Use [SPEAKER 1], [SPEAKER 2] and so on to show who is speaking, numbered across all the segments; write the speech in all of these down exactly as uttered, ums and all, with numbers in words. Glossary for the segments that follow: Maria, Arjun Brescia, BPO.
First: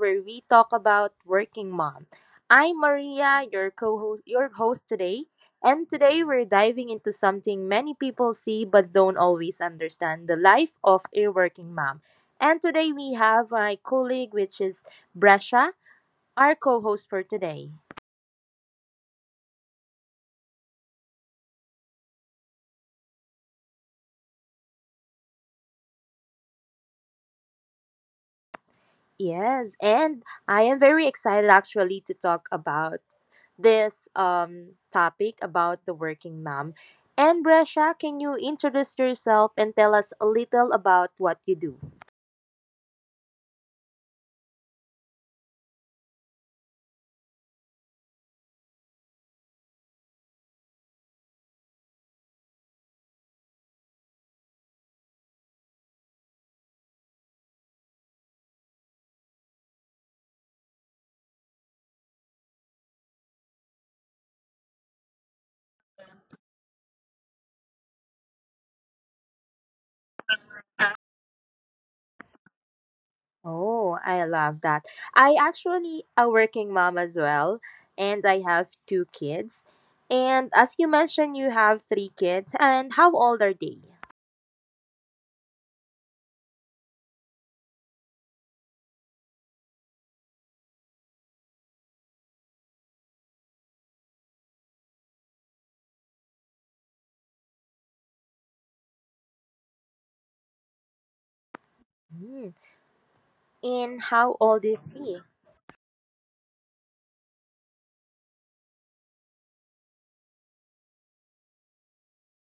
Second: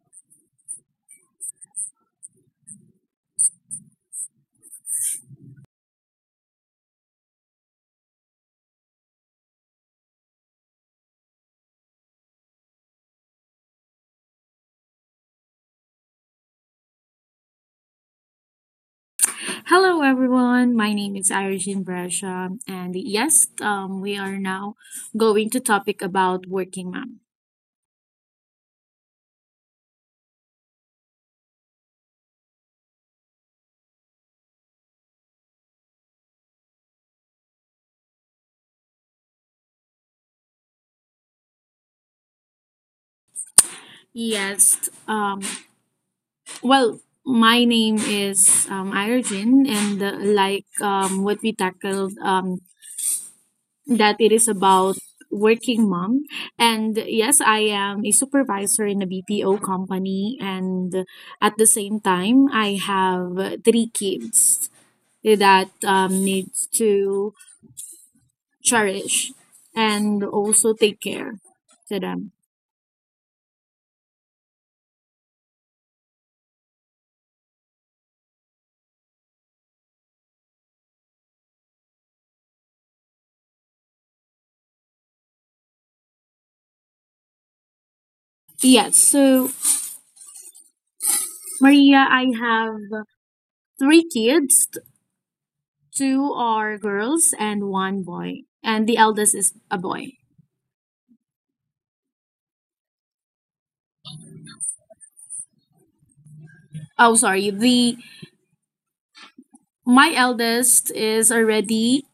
[SPEAKER 1] where we talk about working mom. I'm Maria, your co-host, your host today, and today we're diving into something many people see but don't always understand: the life of a working mom. And today we have my colleague, which is Brescia, our co-host for today.
[SPEAKER 2] Hello, everyone. My name is Arjun Brescia, and yes, um, we are now going to topic about working mom.
[SPEAKER 1] Yes, and I am very excited actually to talk about this um, topic about the working mom. And Brescia, can you introduce yourself and tell us a little about what you do?
[SPEAKER 2] Yes, um, well, my name is um, Arjun, and uh, like um, what we tackled, um, that it is about working mom. And yes, I am a supervisor in a B P O company, and at the same time, I have three kids that um, needs to cherish, and also take care to them.
[SPEAKER 1] Oh, I love that. I actually a working mom as well, and I have two kids. And as you mentioned, you have three kids. And how old are they?
[SPEAKER 2] Yes, so Maria, I have three kids. Two are girls and one boy. And the eldest is a boy.
[SPEAKER 1] Hmm. And how old is he?
[SPEAKER 2] Oh, sorry. The my eldest is already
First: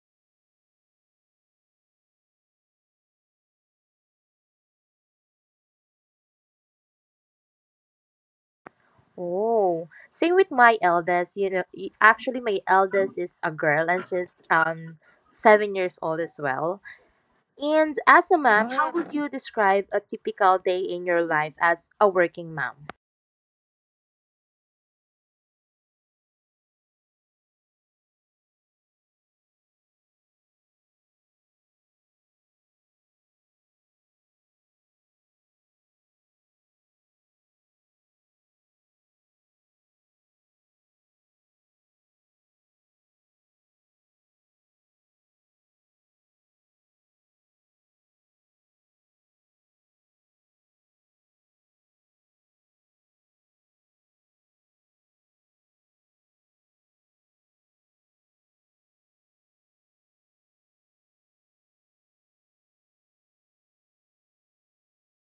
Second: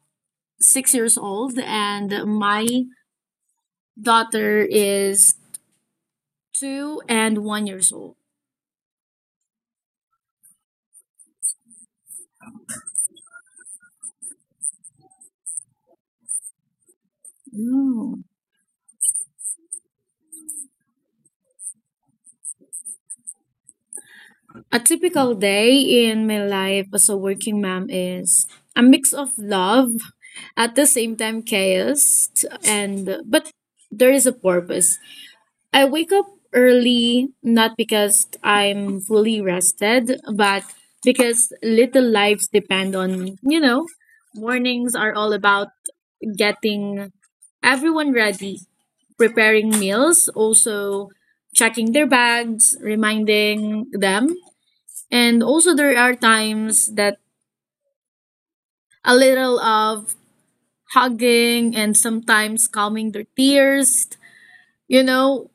[SPEAKER 2] six years old, and my daughter is two and one years old.
[SPEAKER 1] Oh, same with my eldest. You know, y- actually, my eldest is a girl, and she's um seven years old as well. And
[SPEAKER 2] Oh.
[SPEAKER 1] as a mom, how would you describe a typical day in your life as a working mom?
[SPEAKER 2] A typical day in my life as a working mom is a mix of love, at the same time chaos, and but there is a purpose. I wake up early not because I'm fully rested, but because little lives depend on, you know, mornings are all about getting everyone ready, preparing meals, also checking their bags, reminding them and also, there are times that a little of hugging and sometimes calming their tears. You know,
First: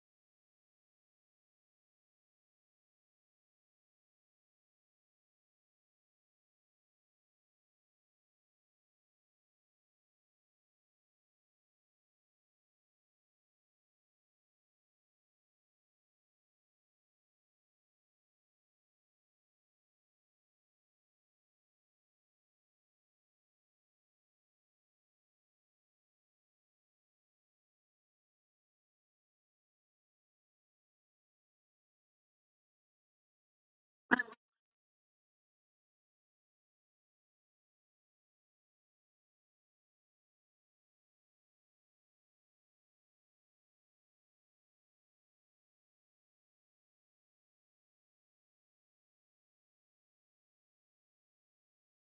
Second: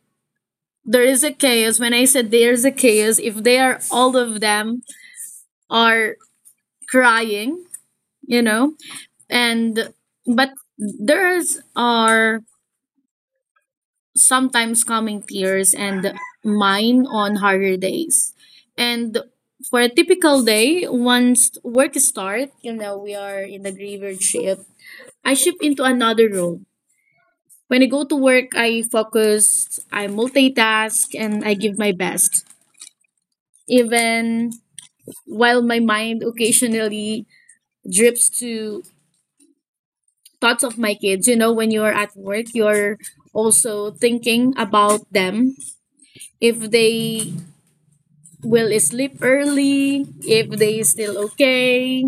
[SPEAKER 2] there is a chaos. When I said there is a chaos, if they are all of them are crying, you know, and but theirs are sometimes calming tears and mine on harder days. And for a typical day, once work start, you know, we are in the griever ship I shift into another role. When I go to work, I focus, I multitask, and I give my best. Even while my mind occasionally drips to thoughts of my kids, you know, when you're at work, you're also thinking about them. If they will sleep early if they still okay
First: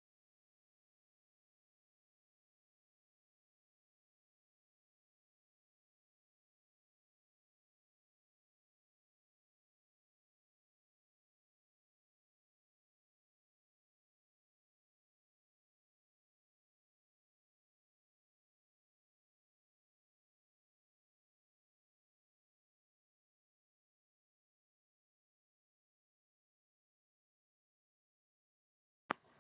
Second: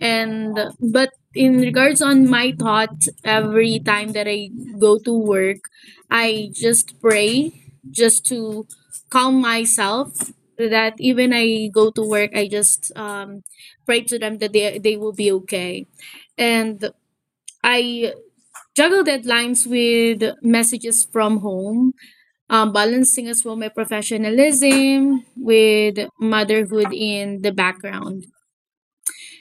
[SPEAKER 2] and but in regards on my thoughts every time that I go to work I just pray just to calm myself that even I go to work I just um, pray to them that they, they will be okay and I juggle deadlines with messages from home, um, balancing as well my professionalism with motherhood in the background.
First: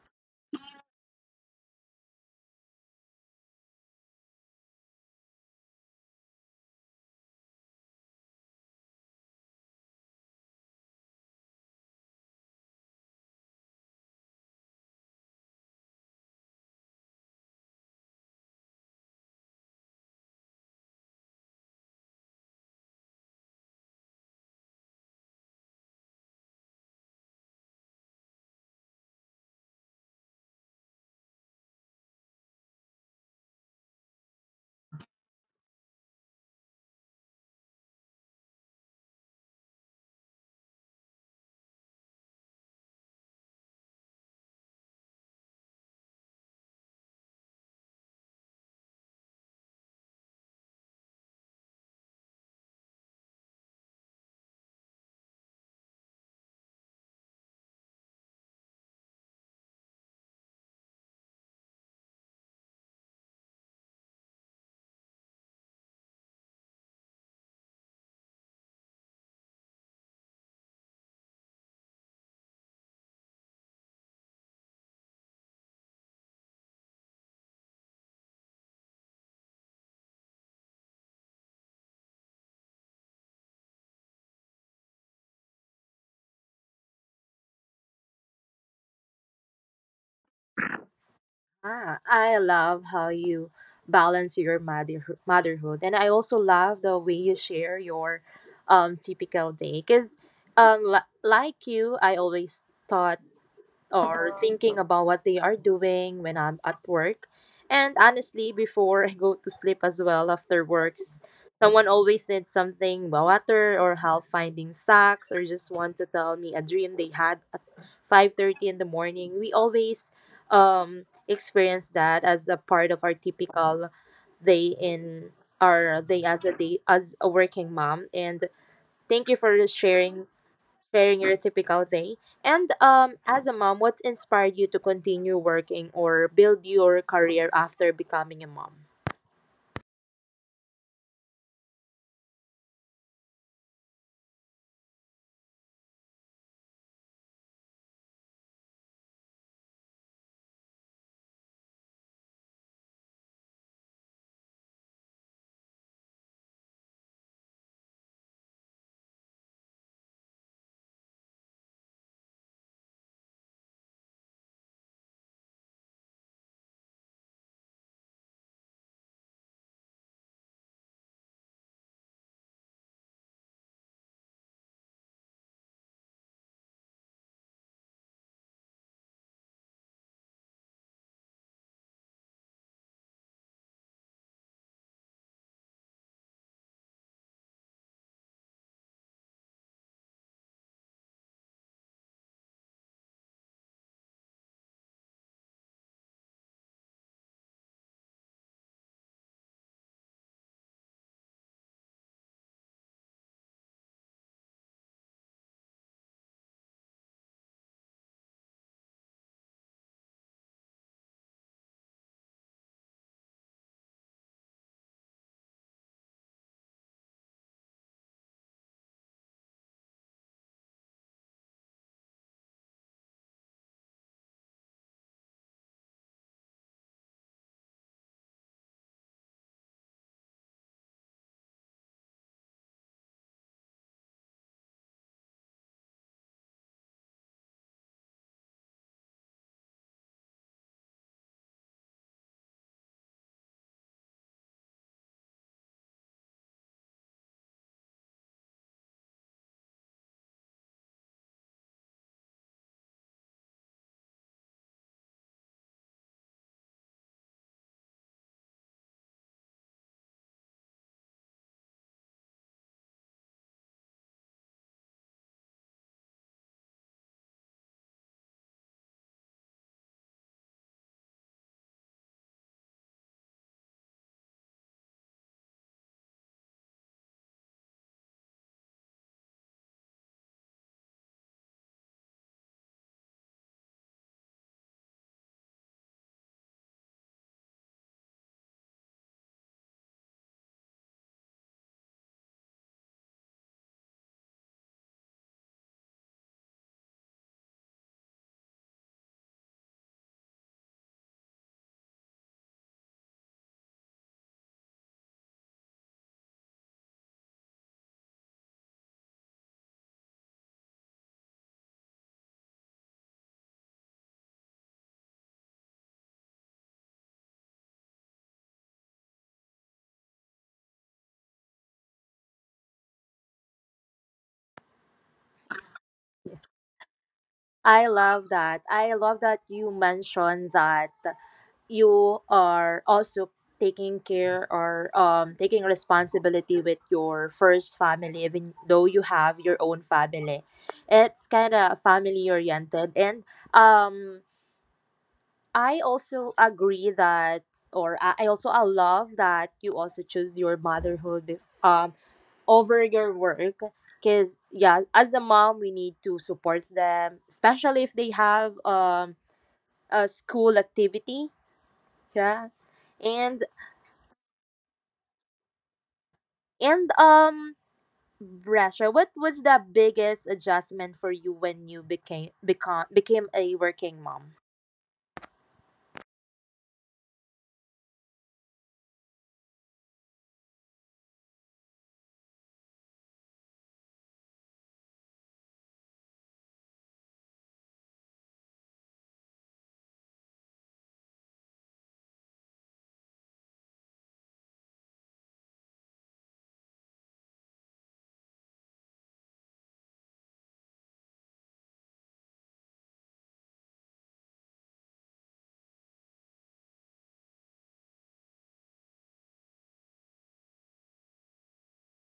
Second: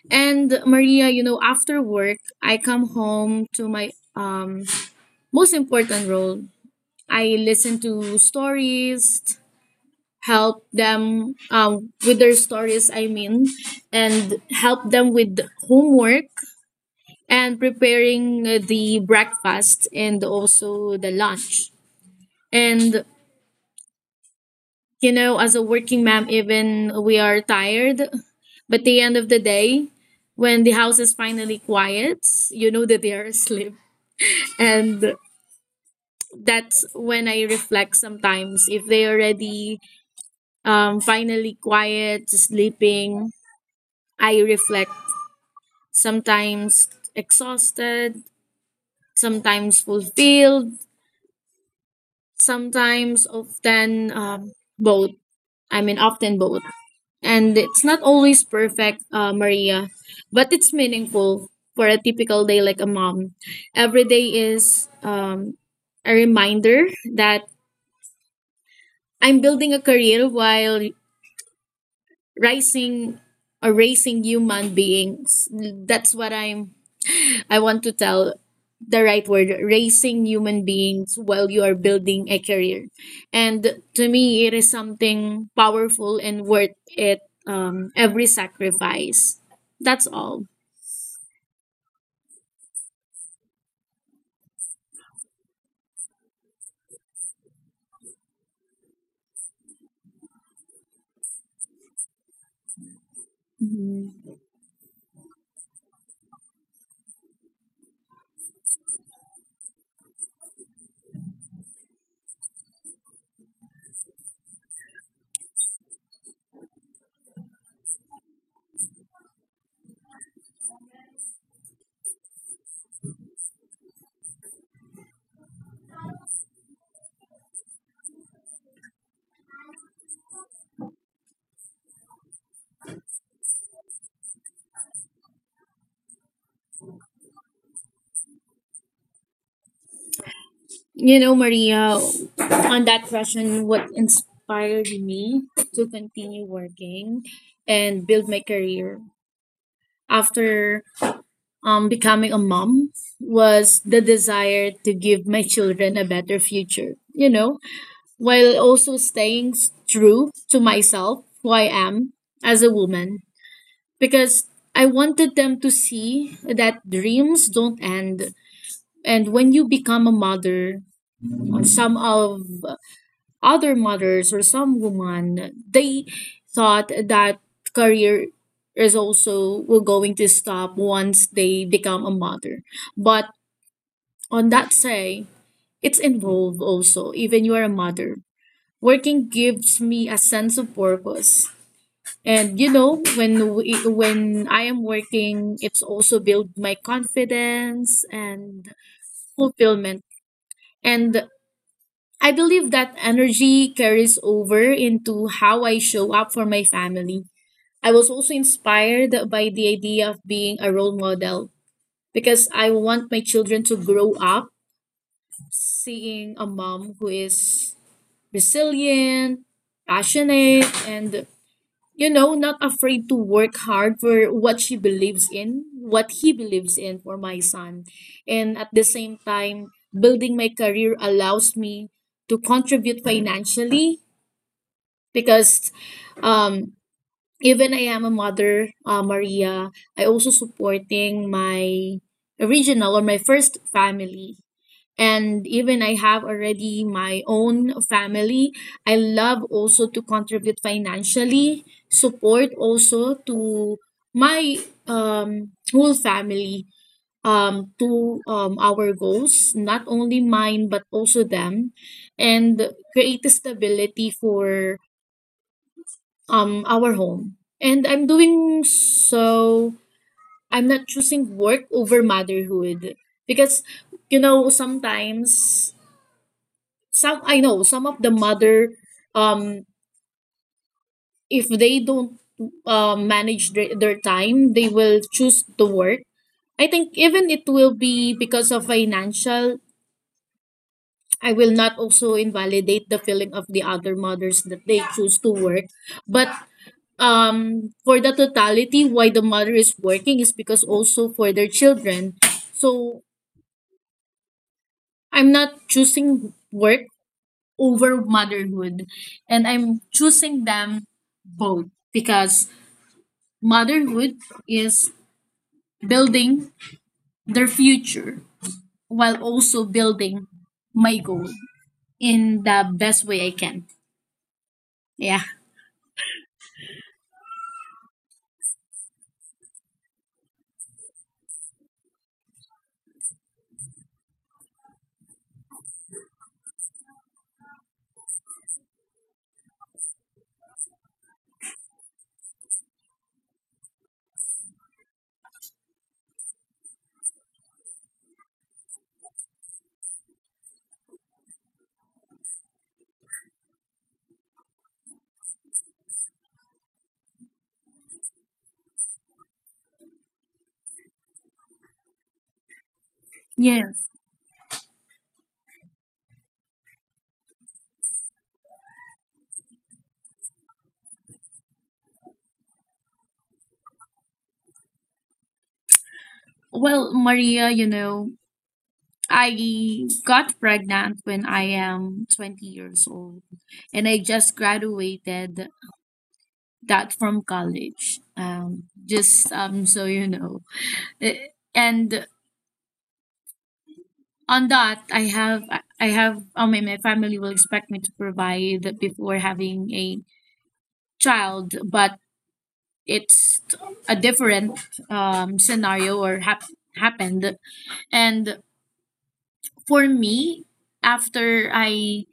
[SPEAKER 2] And Maria, you know, after work, I come home to my um, most important role. I listen to stories, help them um, with their stories, I mean, and help them with homework and preparing the breakfast and also the lunch. And you know, as a working mom, even we are tired. But the end of the day, when the house is finally quiet, you know that they are asleep. And that's when I reflect sometimes. If they already um, finally quiet, sleeping, I reflect sometimes exhausted, sometimes fulfilled, sometimes often um, both. I mean, often both. And it's not always perfect, uh, Maria, but it's meaningful for a typical day like a mom. Every day is um, a reminder that I'm building a career while rising or raising human beings. That's what I'm I want to tell the right word raising human beings while you are building a career. And to me, it is something powerful and worth it um, every sacrifice. That's all.
[SPEAKER 1] Ah, I love how you balance your mother motherhood, and I also love the way you share your um typical day. Cause um li- like you, I always thought or
[SPEAKER 2] Mhm.
[SPEAKER 1] thinking about what they are doing when I'm at work. And honestly, before I go to sleep as well after works, someone always needs something about water or help finding socks or just want to tell me a dream they had at five thirty in the morning. We always um experience that as a part of our typical day in our day as a day as a working mom, and thank you for sharing sharing your typical day. And um, as a mom, what's inspired you to continue working or build your career after becoming a mom?
[SPEAKER 2] You know, Maria, on that question, what inspired me to continue working and build my career after um, becoming a mom was the desire to give my children a better future. You know, while also staying s- true to myself, who I am as a woman, because I wanted them to see that dreams don't end. And when you become a mother, some of other mothers or some women, they thought that career is also were going to stop once they become a mother. But on that say, it's involved also, even you are a mother. Working gives me a sense of purpose. And you know, when we, when I am working, it's also build my confidence and fulfillment. And I believe that energy carries over into how I show up for my family. I was also inspired by the idea of being a role model because I want my children to grow up seeing a mom who is resilient, passionate, and you know, not afraid to work hard for what she believes in, what he believes in for my son. And at the same time, building my career allows me to contribute financially because um, even I am a mother, uh, Maria, I also supporting my original or my first family and even I have already my own family, I love also to contribute financially, support also to my um, whole family, um, to um, our goals, not only mine but also them, and create a stability for um, our home. And I'm doing so. I'm not choosing work over motherhood because you know sometimes some I know some of the mother um if they don't uh, manage their, their time they will choose to work. I think even it will be because of financial. I will not also invalidate the feeling of the other mothers that they choose to work, but um for the totality why the mother is working is because also for their children. So I'm not choosing work over motherhood. And I'm choosing them both because motherhood is building their future while also building my goal in the best way I can. Yeah.
[SPEAKER 1] I love that. I love that you mentioned that you are also taking care or um taking responsibility with your first family even though you have your own family. It's kind of family oriented, and um I also agree that, or I I also I love that you also choose your motherhood bef- um over your work. Cause yeah, as a mom, we need to support them, especially if they have um a school activity. Yeah, and
[SPEAKER 2] Yes.
[SPEAKER 1] and um, Brasha, what was the biggest adjustment for you when you became become became a working mom?
[SPEAKER 2] Well, Maria, you know, I got pregnant when I am twenty years old and I just graduated that from college. Um, just um, so you know. Eh, And on that i have i have i mean my family will expect me to provide before having a child but it's a different um, scenario or hap- happened. And for me after I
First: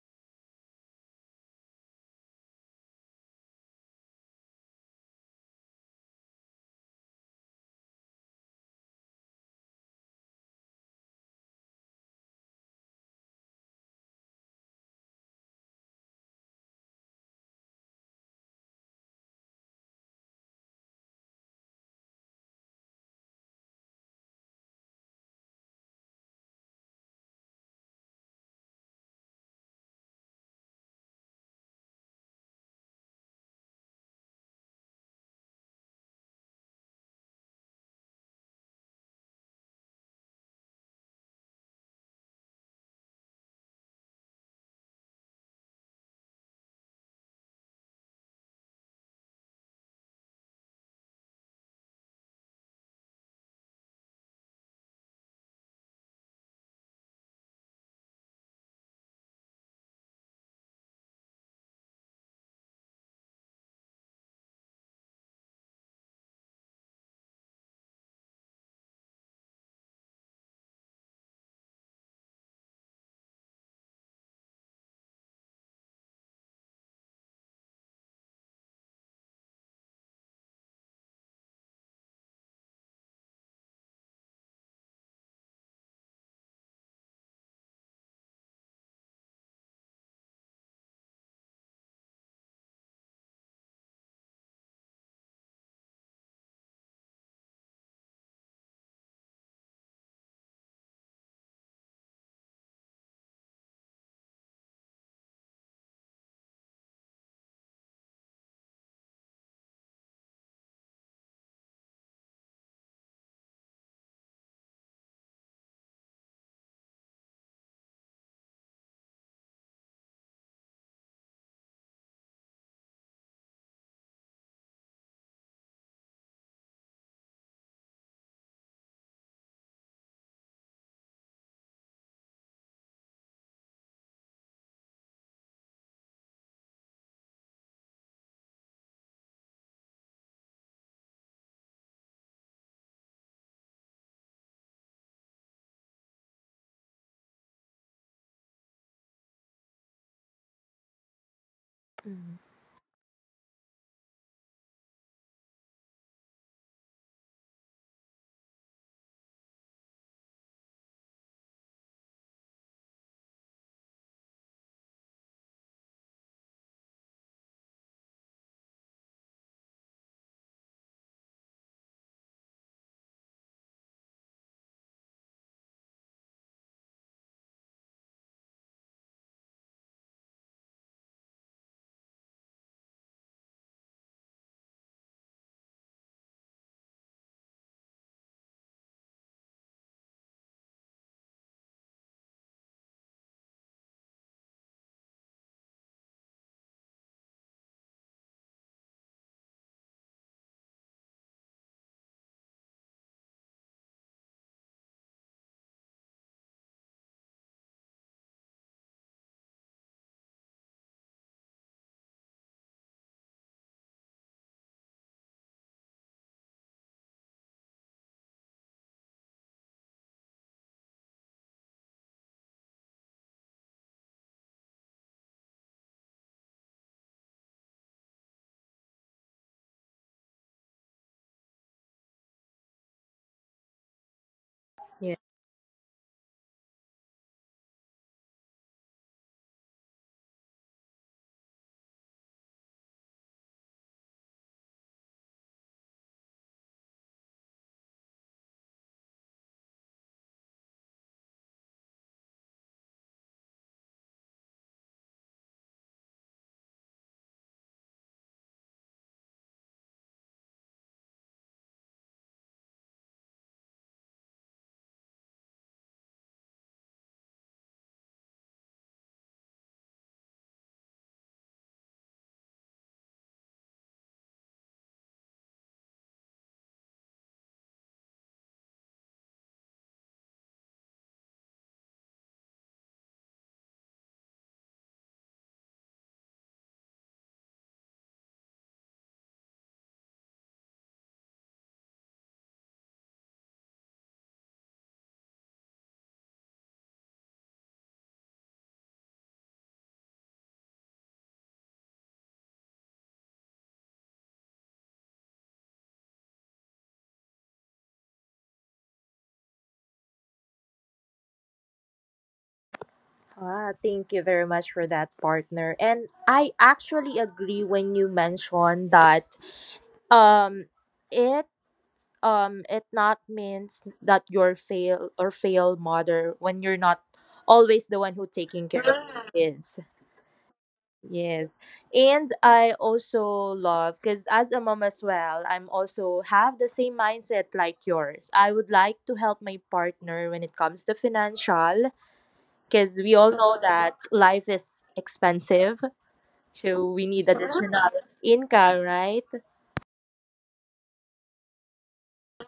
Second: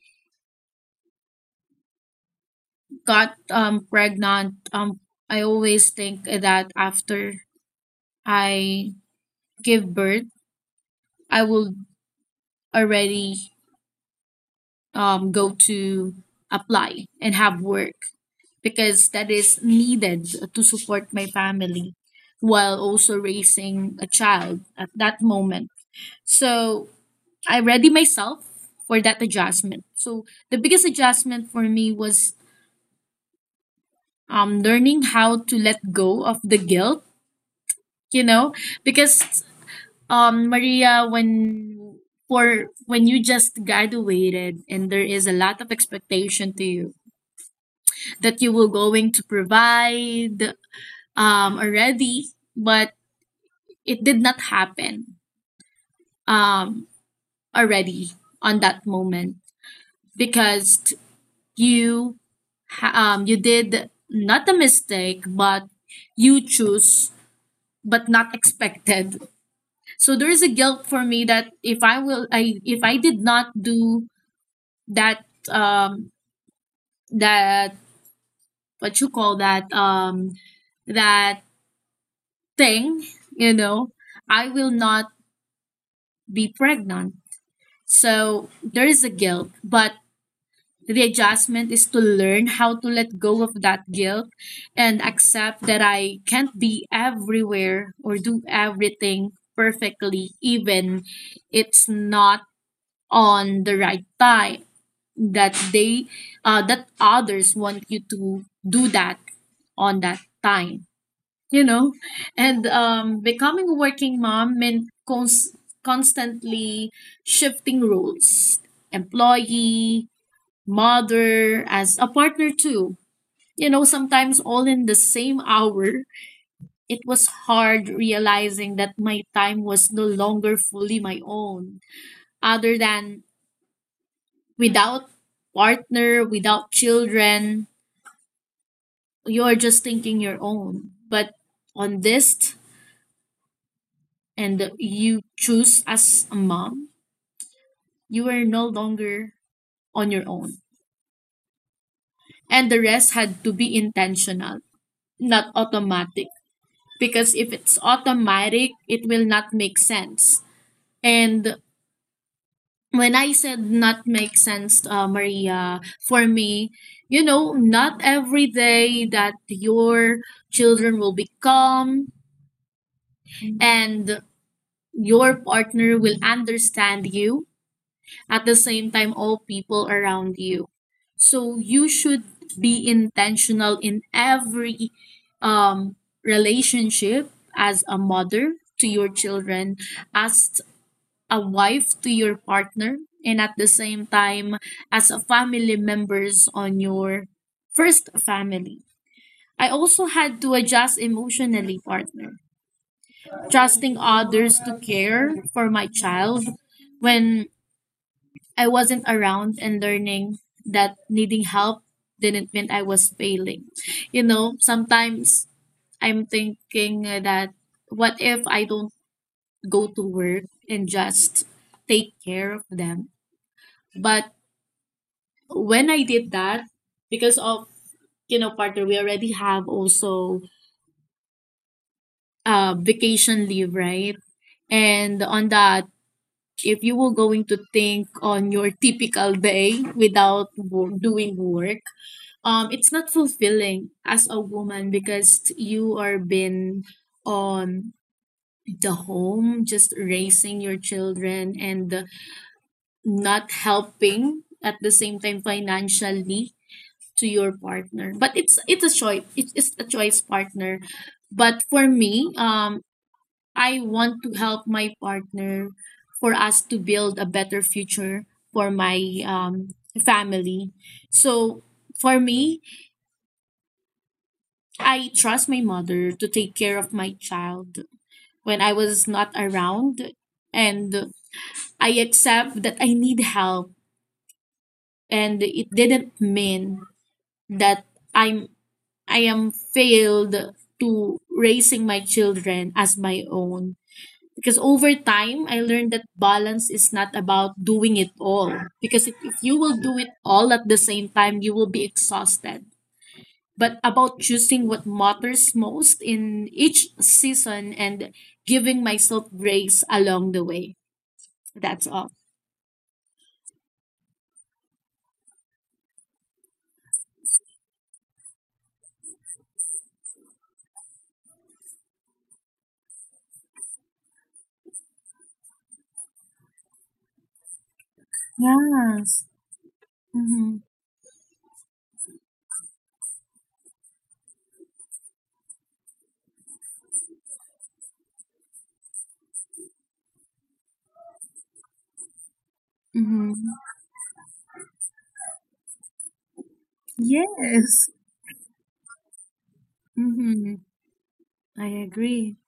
[SPEAKER 2] got um, pregnant, um, I always think that after I give birth I will already um, go to apply and have work because that is needed to support my family while also raising a child at that moment. So I ready myself for that adjustment. So the biggest adjustment for me was um, learning how to let go of the guilt, you know, because um, Maria, when for when you just graduated and there is a lot of expectation to you that you will going to provide um, already, but it did not happen um, already on that moment because t- you ha- um, you did not a mistake but you choose but not expected. So there is a guilt for me that if i will i if I did not do that um that what you call that um that thing you know I will not be pregnant. So there is a guilt but the adjustment is to learn how to let go of that guilt and accept that I can't be everywhere or do everything perfectly, even it's not on the right time. That they, uh, that others want you to do that on that time, you know, and um, becoming a working mom meant cons- constantly shifting roles, employee, mother, as a partner too. You know, sometimes all in the same hour. It was hard realizing that my time was no longer fully my own. Other than without partner, without children, you're just thinking your own. But on this, and you choose as a mom, you are no longer on your own.
[SPEAKER 1] Mhm.
[SPEAKER 2] And the rest had to be intentional, not automatic. Because if it's automatic, it will not make sense. And when I said not make sense, uh, Maria, for me, you know, not every day that your children will be calm and your partner will understand you at the same time all people around you. So you should be intentional in every um, relationship as a mother to your children, as a wife to your partner, and at the same time as a family members on your first family. I also had to adjust emotionally, partner, trusting others to care for my child when I wasn't around and learning that needing help didn't mean I was failing. You know, sometimes I'm thinking that what if I don't go to work and just take care of them? But when I did that, because of, you know, partner, we already have also uh, vacation leave, right? And on that, if you were going to think on your typical day without wo- doing work, um it's not fulfilling as a woman because you are been on the home just raising your children and not helping at the same time financially to your partner but it's it's a choice, it's, it's a choice partner. But for me um I want to help my partner for us to build a better future for my um family. So for me I trust my mother to take care of my child when I was not around. And I accept that I need help. And it didn't mean that I'm I am failed to raising my children as my own. Because over time I learned that balance is not about doing it all. Because if, if you will do it all at the same time, you will be exhausted. But about choosing what matters most in each season and giving myself breaks along the way. That's all.
[SPEAKER 1] Ah, thank you very much for that, partner. And I actually agree when you mentioned that um it um it not means that you're fail or fail mother when you're not always the one who taking care of
[SPEAKER 2] Yes.
[SPEAKER 1] the kids.
[SPEAKER 2] Mm-hmm.
[SPEAKER 1] Yes. And I also love, cuz as a mom as well, I'm also have the same mindset like yours. I would like to help my partner when it comes to financial, because we all
[SPEAKER 2] Mm-hmm.
[SPEAKER 1] know that life is expensive, so we need
[SPEAKER 2] Yes.
[SPEAKER 1] additional income, right?
[SPEAKER 2] Mm-hmm. I agree.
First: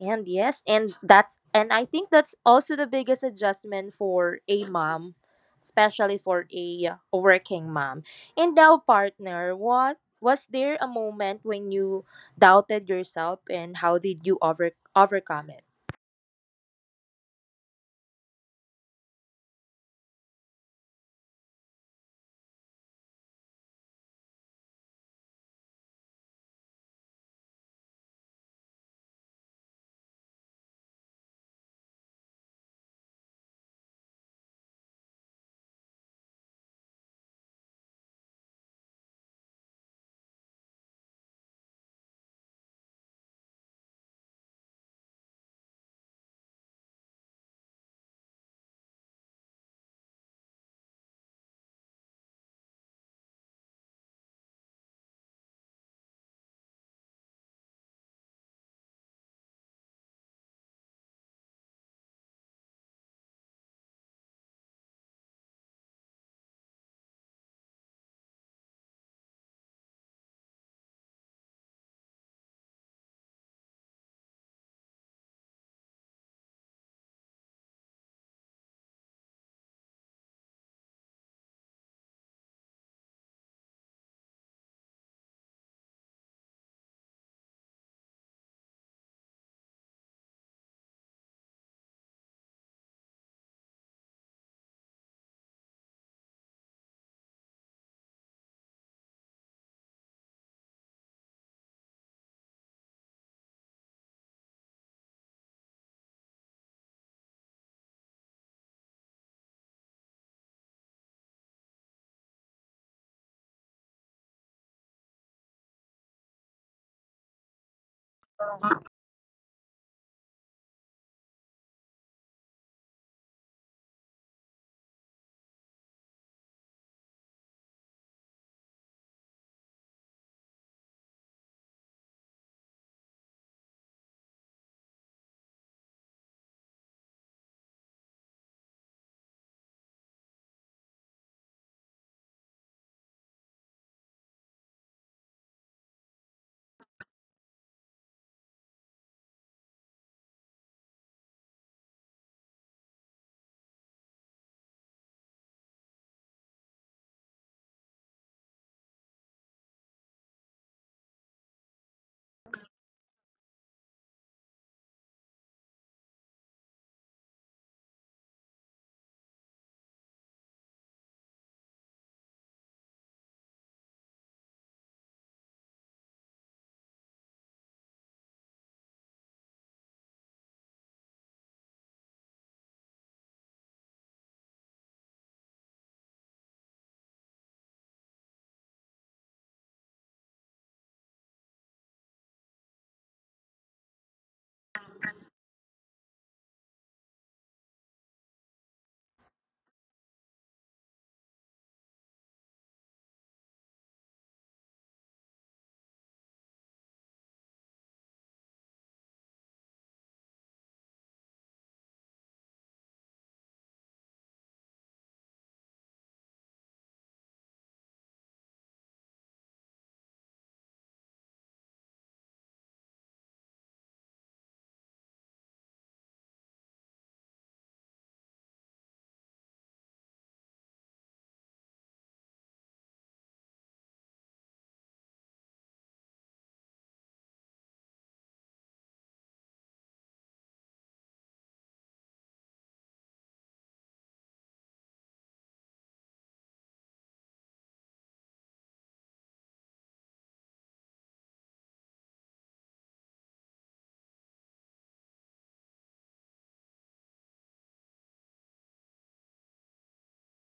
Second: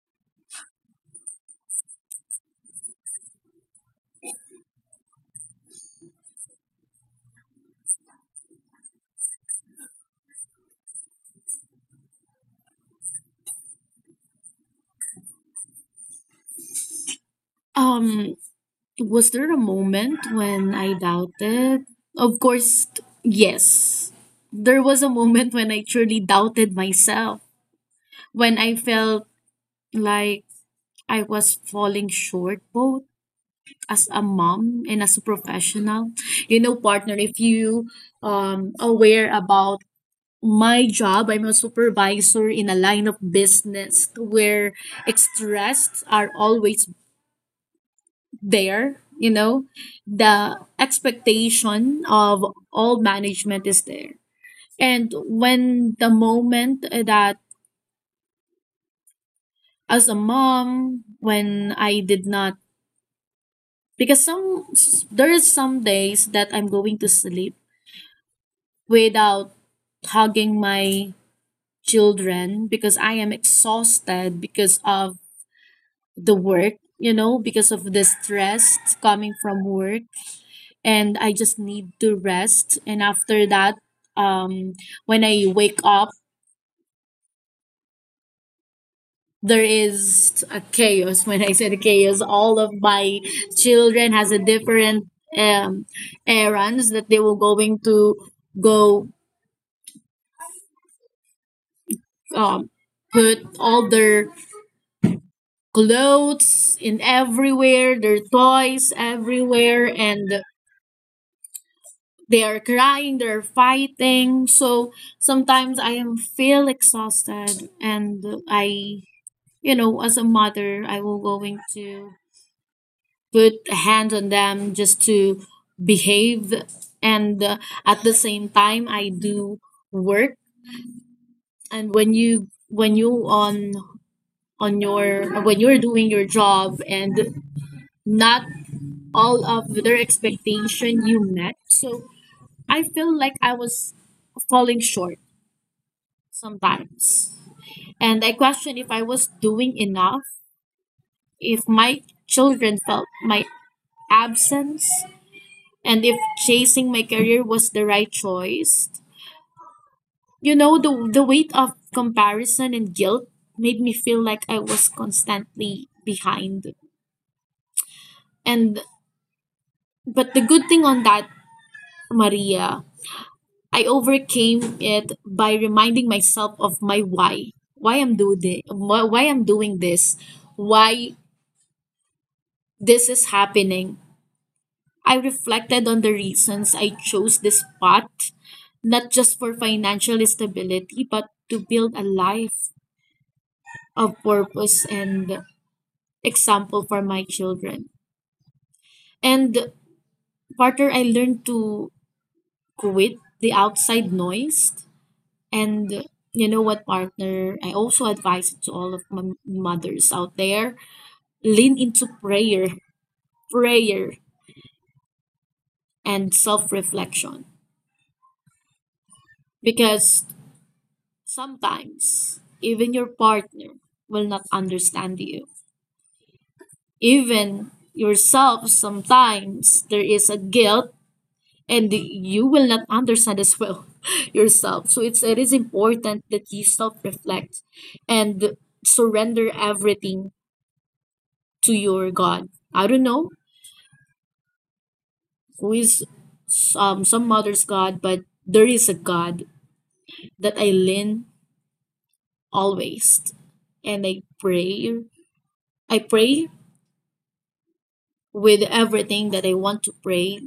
[SPEAKER 1] And yes, and that's, and I think that's also the biggest adjustment for a mom, especially for a working mom. And now, partner, what was there a moment when you doubted yourself and how did you over overcome it?
[SPEAKER 2] Um, was there a moment when I doubted? Of course, yes. There was a moment when I truly doubted myself, when I felt like I was falling short both as a mom and as a professional. You know, partner, if you um aware about my job, I'm a supervisor in a line of business where stress are always there, you know, the expectation of all management is there. And when the moment that, as a mom, when I did not, because some there is some days that I'm going to sleep without hugging my children because I am exhausted because of the work, you know, because of the stress coming from work. And I just need to rest. And after that, um, when I wake up, there is a chaos. When I said chaos, all of my children has a different um, errands that they were going to go, um, put all their clothes in everywhere, their toys everywhere, and they are crying, they're fighting. So sometimes I am feel exhausted, and I, you know, as a mother, I will going to put a hand on them just to behave, and uh, at the same time, I do work. And when you when you on on your when you're doing your job and not all of their expectation you met. So I feel like I was falling short sometimes. And I question if I was doing enough, if my children felt my absence, and if chasing my career was the right choice. You know, the, the weight of comparison and guilt made me feel like I was constantly behind. And but the good thing on that, Maria, I overcame it by reminding myself of my why. Why I'm doing this, why I'm doing this, why this is happening. I reflected on the reasons I chose this path, not just for financial stability, but to build a life of purpose and example for my children. And partner, I learned to quit the outside noise. And you know what, partner? I also advise it to all of my mothers out there: lean into prayer, prayer, and self reflection. Because sometimes even your partner will not understand you. Even yourself, sometimes there is a guilt and you will not understand as well yourself. So it's it is important that you self reflect and surrender everything to your God. I don't know who is, um, some mother's God, but there is a God that I lean always. And I pray. I pray with everything that I want to pray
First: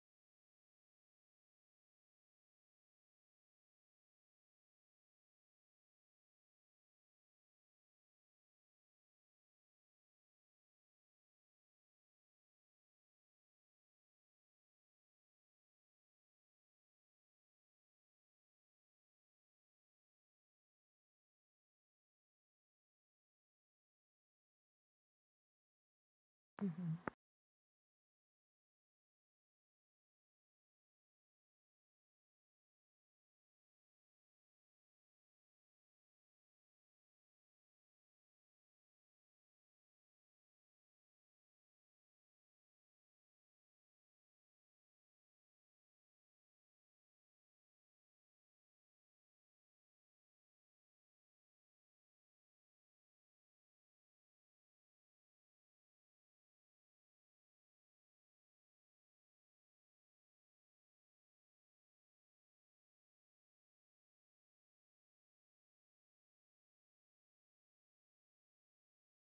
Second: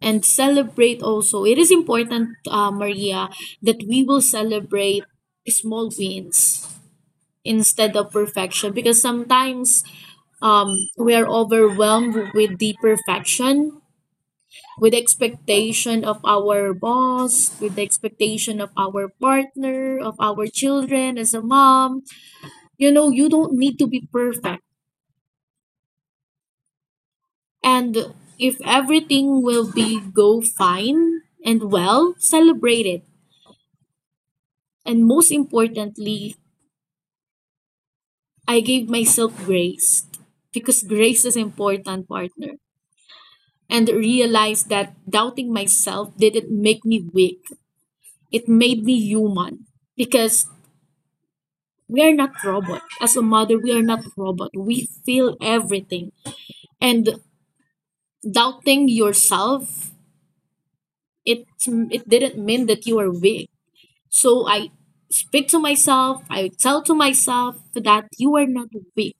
[SPEAKER 2] and celebrate also. It is important, uh, Maria, that we will celebrate small wins instead of perfection because sometimes, um, we are overwhelmed with the perfection, with the expectation of our boss, with the expectation of our partner, of our children as a mom. You know, you don't need to be perfect.
[SPEAKER 1] Mhm.
[SPEAKER 2] And if everything will be go fine and well, celebrate it. And most importantly, I gave myself grace because grace is important, partner. And realized that doubting myself didn't make me weak. It made me human, because we are not robot. As a mother, we are not robot. We feel everything. And doubting yourself, it it didn't mean that you are weak. So I speak to myself. I tell to myself that you are not weak.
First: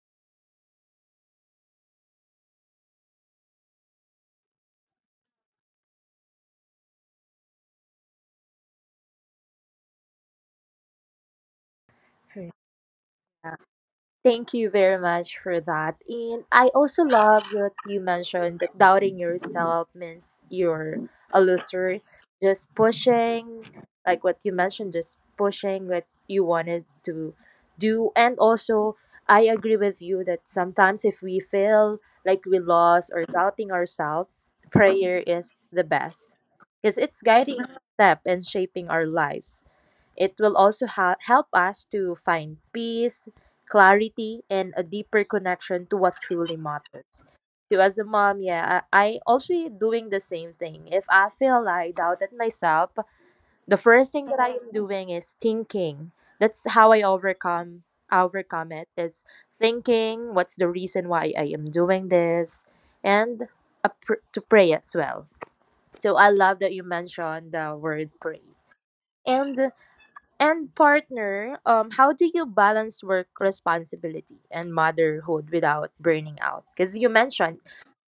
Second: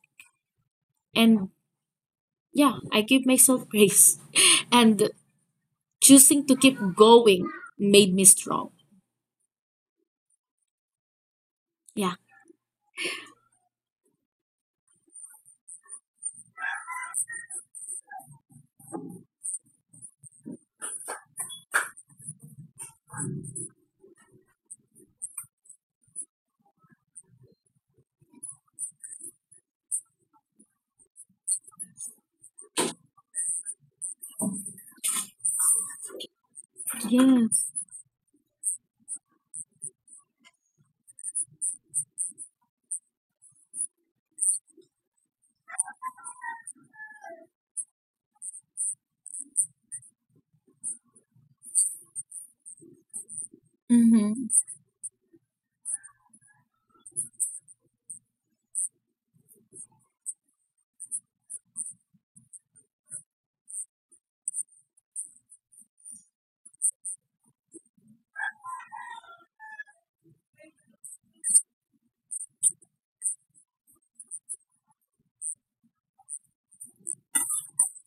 [SPEAKER 2] And yeah, I give myself grace. And choosing to keep going made me strong. Yeah.
[SPEAKER 1] Right. Thank you very much for that. And I also love what you mentioned that doubting yourself means you're a loser. Just pushing, like what you mentioned, just pushing what you wanted to do. And also, I agree with you that sometimes if we feel like we lost or doubting ourselves, prayer is the best, because it's guiding
[SPEAKER 2] Yes.
[SPEAKER 1] our step and shaping our lives. It will also ha- help us to find peace, clarity, and a deeper connection to what truly matters. So as a mom, yeah, I, I also doing the same thing. If I feel like doubt at myself, the first thing that
[SPEAKER 2] Mm-hmm.
[SPEAKER 1] I am doing is thinking. That's how I overcome overcome it. Is thinking what's the reason why I am doing this, and a pr- to pray as well. So I love that you mentioned the word pray. And and partner, um, how do you balance work responsibility and motherhood without burning out? Because you mentioned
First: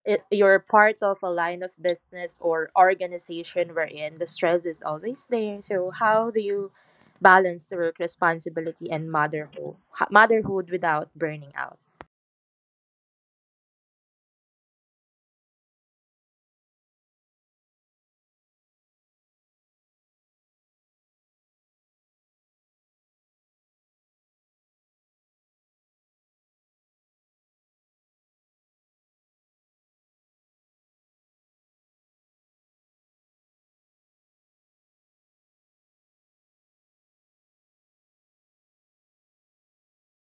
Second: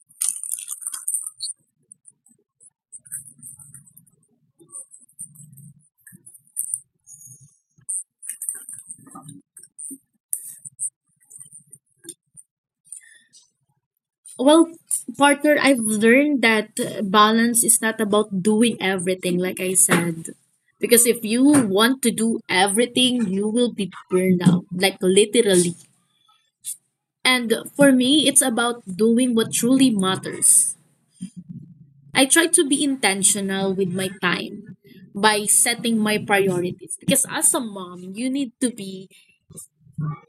[SPEAKER 1] it, you're part of a line of business or organization wherein the stress is always there. So how do you balance the work responsibility and motherhood, ho- motherhood without burning out?
[SPEAKER 2] Well, partner, I've learned that balance is not about doing everything, like I said. Because if you want to do everything, you will be burned out, like literally. And for me, it's about doing what truly matters. I try to be intentional with my time by setting my priorities. Because as a mom, you need to be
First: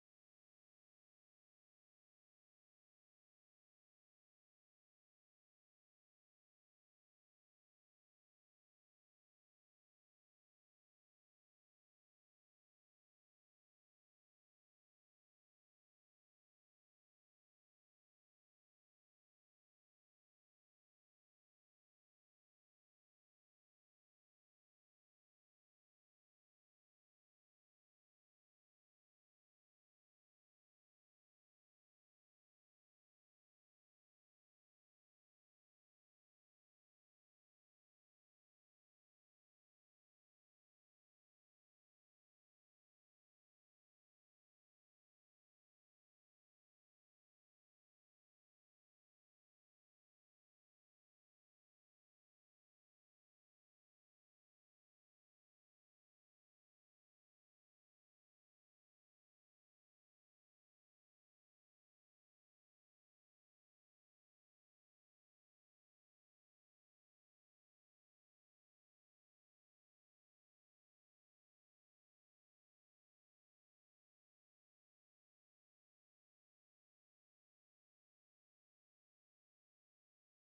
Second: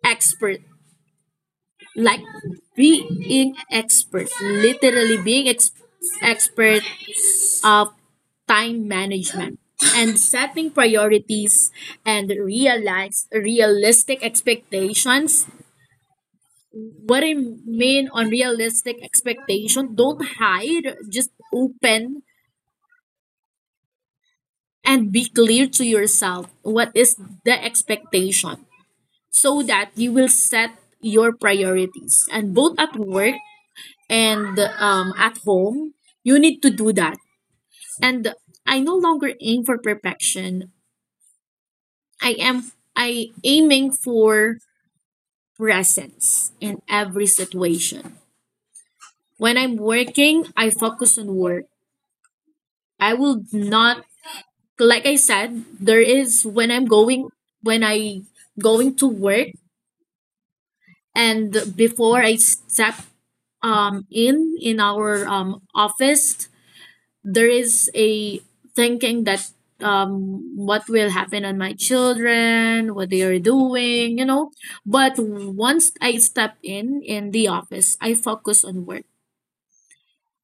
[SPEAKER 2] expert, like being expert, literally being ex- expert of time management and setting priorities and realize realistic expectations. What I mean on realistic expectation, don't hide, just open and be clear to yourself what is the expectation so that you will set your priorities, and both at work and um, at home, you need to do that. And I no longer aim for perfection. I am I aiming for presence in every situation. When I'm working, I focus on work. I will not like I said, there is, when I'm going, when I going to work, and before I step um in in our um office, there is a thinking that, um what will happen on my children, what they are doing, you know? But once I step in in the office, I focus on work.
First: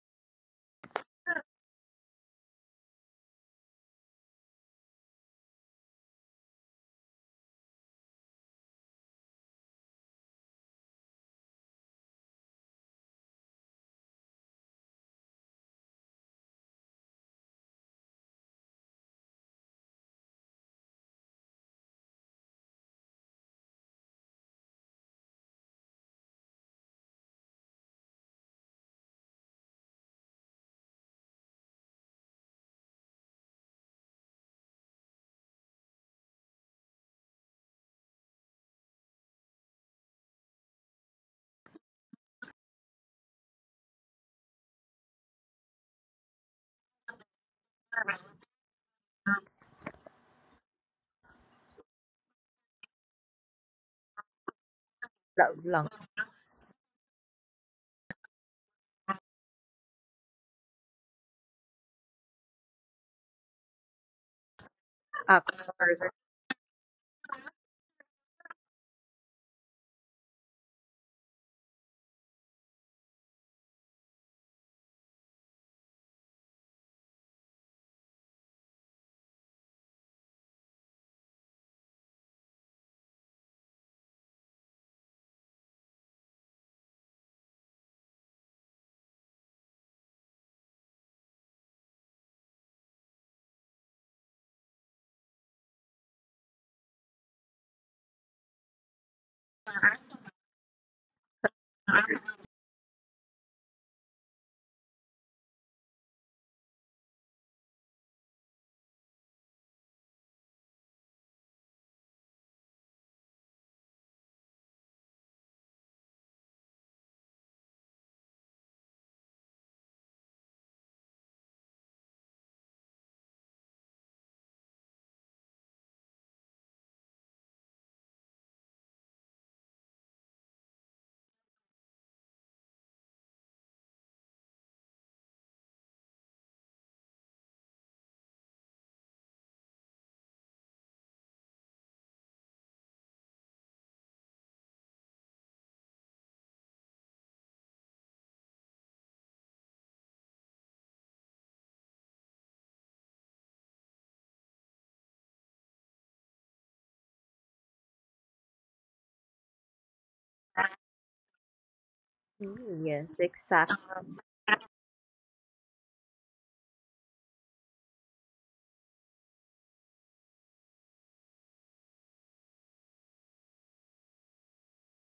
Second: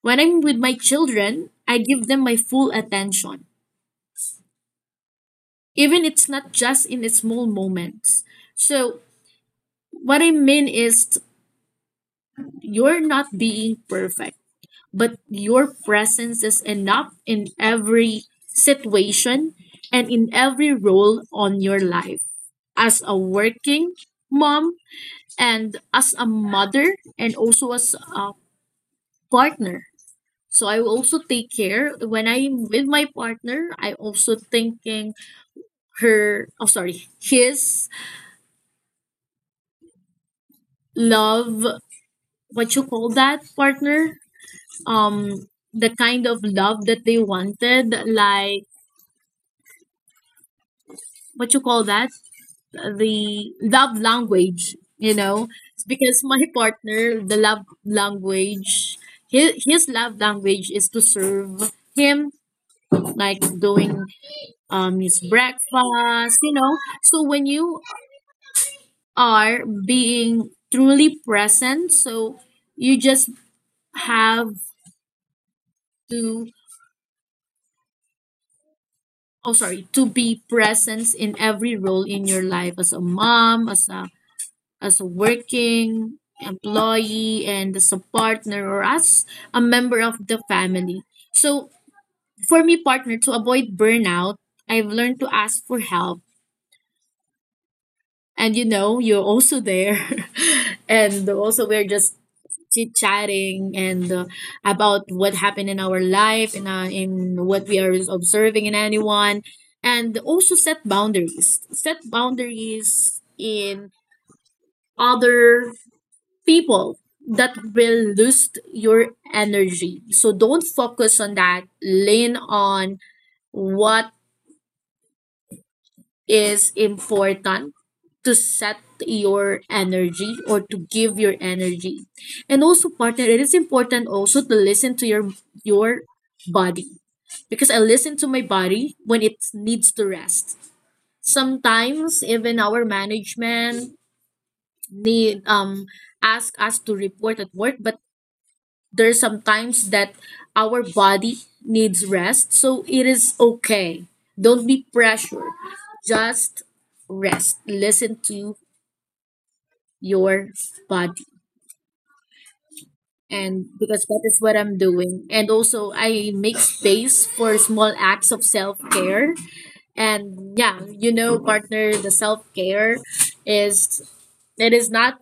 [SPEAKER 2] When I'm with my children, I give them my full attention, even it's not just in the small moments. So what I mean is, you're not being perfect, but your presence is enough in every situation and in every role on your life, as a working mom and as a mother, and also as a partner. So I also take care: when I'm with my partner, I also thinking her oh sorry his love, what you call that, partner? Um the kind of love that they wanted, like, what you call that? The love language, you know.
[SPEAKER 1] Lo-
[SPEAKER 2] It's
[SPEAKER 1] Long,
[SPEAKER 2] because my partner, the love language, his, his love language is to serve him, like doing um his
[SPEAKER 1] ah, further.
[SPEAKER 2] breakfast, you know. So when you are being truly present, so you just have to oh sorry to be present in every role in your life, as a mom, as a as a working employee, and as a partner, or as a member of the family. So for me, partner, to avoid burnout, I've learned to ask for help. And you know, you're also there. And also we're just chit chatting, and uh, about what happened in our life, and uh, in what we are observing in anyone. And also, set boundaries set boundaries in other people that will lose your energy. So don't focus on that. Lean on what is important, to set your energy or to give your energy. And also partner, it is important also to listen to your your body, because I listen to my body when it needs to rest. Sometimes even our management need um ask us to report at work, but there's sometimes that our body needs rest, so it is okay, don't be pressured, just rest, listen to your body.
[SPEAKER 1] Mm, yes,
[SPEAKER 2] And
[SPEAKER 1] exactly.
[SPEAKER 2] because that is what I'm doing. And also I make space for small acts of self-care. And yeah, you know, partner, the self-care is, it is not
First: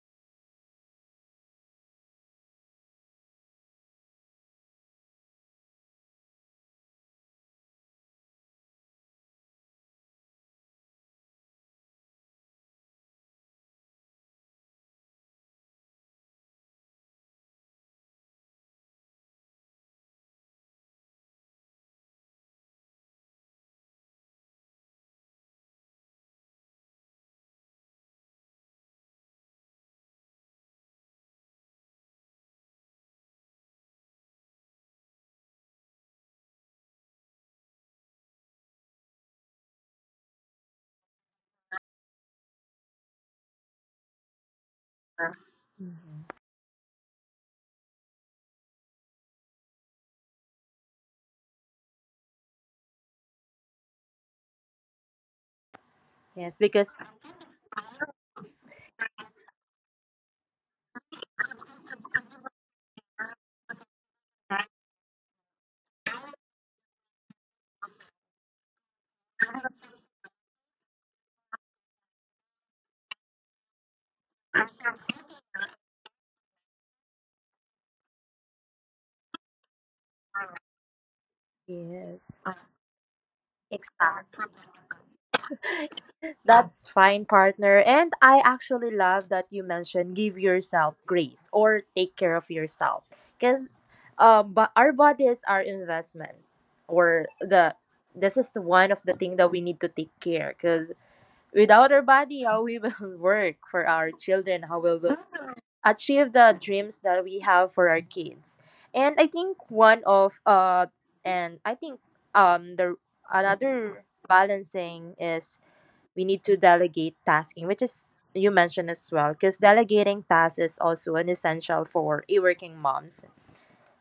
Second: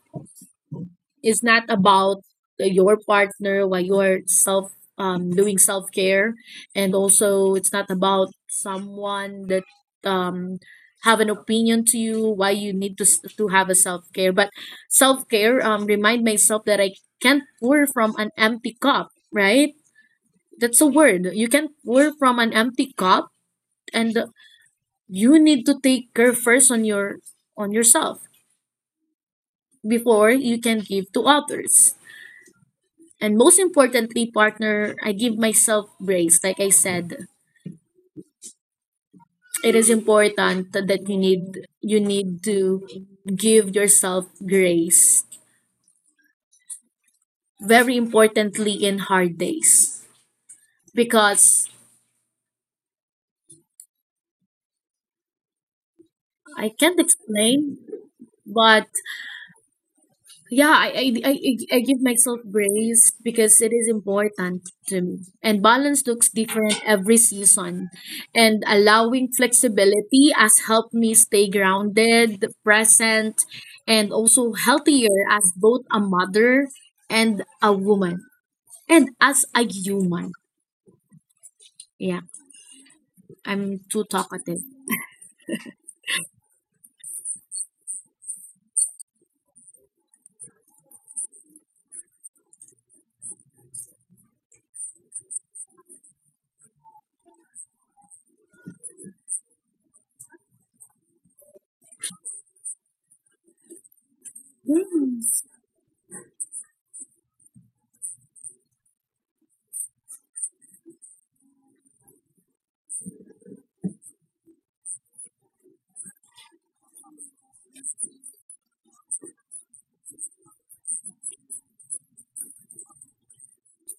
[SPEAKER 2] it's not about your partner while you're self, um doing self care, and also it's not about someone that um have an opinion to you why you need to s- to have a self care. But self care, um remind myself that I can't pour from an empty cup, right? That's a word. You can pour from an empty cup, and you need to take care first on your on yourself before you can give to others. And most importantly, partner, I give myself grace. Like I said, it is important that you need you need to give yourself grace. Very importantly in hard days. Because
[SPEAKER 1] Yes,
[SPEAKER 2] I can't
[SPEAKER 1] because
[SPEAKER 2] explain, but yeah, I, I, I, I I give myself grace because it is important to me. And balance looks different every season. And allowing flexibility has helped me stay grounded, present, and also healthier as both a mother and a woman. And as a human. Yeah,
[SPEAKER 1] yes,
[SPEAKER 2] I'm too
[SPEAKER 1] exactly.
[SPEAKER 2] talkative.
[SPEAKER 1] That's fine, partner. And I actually love that you mentioned give yourself grace or take care of yourself. Because um, but our bodies are investment, or the this is the one of the thing that we need to take care, because without our body how we will work for our children, how we will
[SPEAKER 2] Yes,
[SPEAKER 1] achieve the dreams that we have for our kids. And I think one of uh and i think um the another balancing is, we need to delegate tasking, which is you mentioned as well, because delegating tasks is also an essential for a working moms,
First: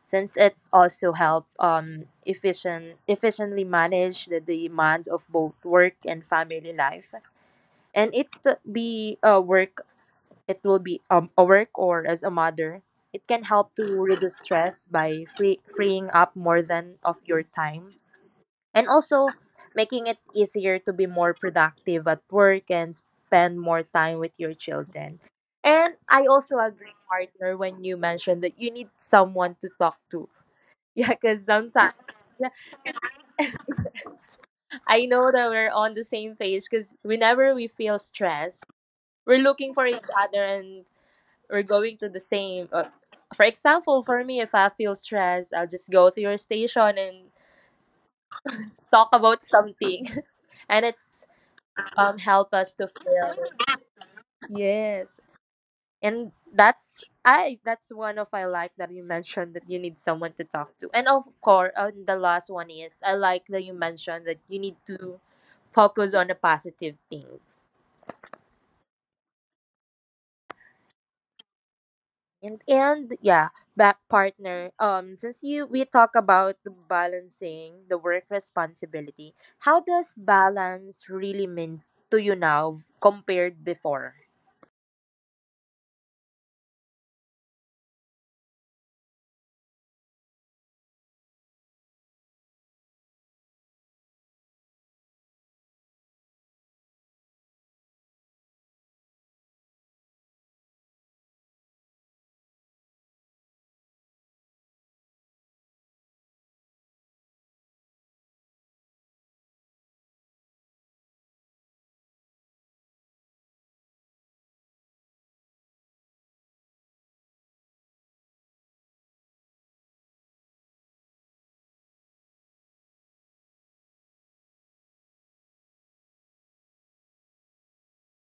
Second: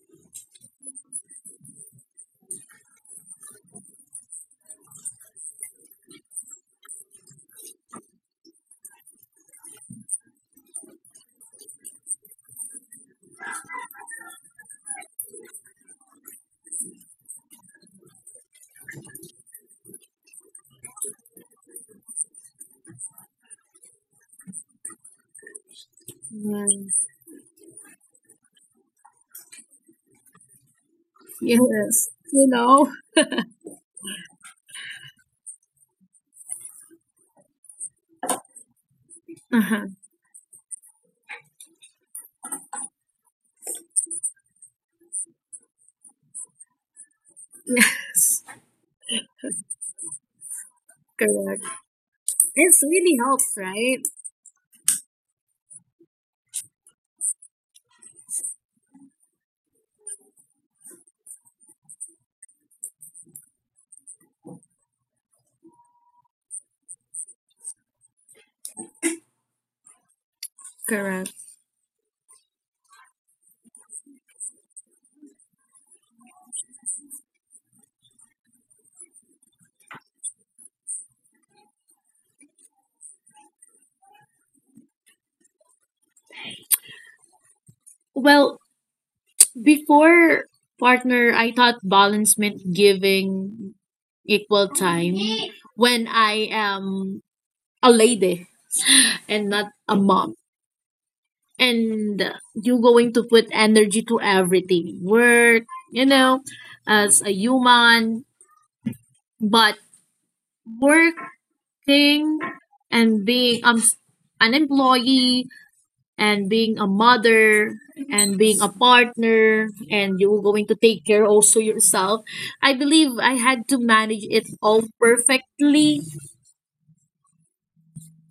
[SPEAKER 1] since it's also help um efficient efficiently manage the demands of both work and family life, and it be a work, it will be um, a work or as a mother. It can help to reduce stress by free, freeing up more than of your time and also making it easier to be more productive at work and spend more time with your children. And I also agree,
[SPEAKER 2] yes,
[SPEAKER 1] partner, when you mentioned that you need someone to talk to. Yeah, because sometimes,
[SPEAKER 2] yes. You
[SPEAKER 1] yeah,
[SPEAKER 2] know?
[SPEAKER 1] I know that we're on the same page, because whenever we feel stressed, we're looking for
[SPEAKER 2] Uh-huh,
[SPEAKER 1] each other, and we're going to the same. Uh, for example, for me, if I feel stressed, I'll just go to your station and talk about something. And it's
[SPEAKER 2] correct.
[SPEAKER 1] um help us
[SPEAKER 2] It
[SPEAKER 1] to
[SPEAKER 2] really
[SPEAKER 1] feel.
[SPEAKER 2] helps, right?
[SPEAKER 1] Yes. And that's I that's one of I like that you mentioned that you need someone to talk to. And of course, and the last one is, I like that you mentioned that you need to focus on the positive things.
[SPEAKER 2] Correct.
[SPEAKER 1] And and yeah, back partner. Um since you we talk about the balancing the work responsibility, how does balance really mean to you now compared before?
[SPEAKER 2] Well, before partner, I thought balance meant giving equal time when I am a lady and not a mom. And you're going to put energy to everything work, you know, as a human. But working and being, um, an employee, and being a mother, and being a partner, and you were going to take care also yourself, I believe I had to manage it all perfectly,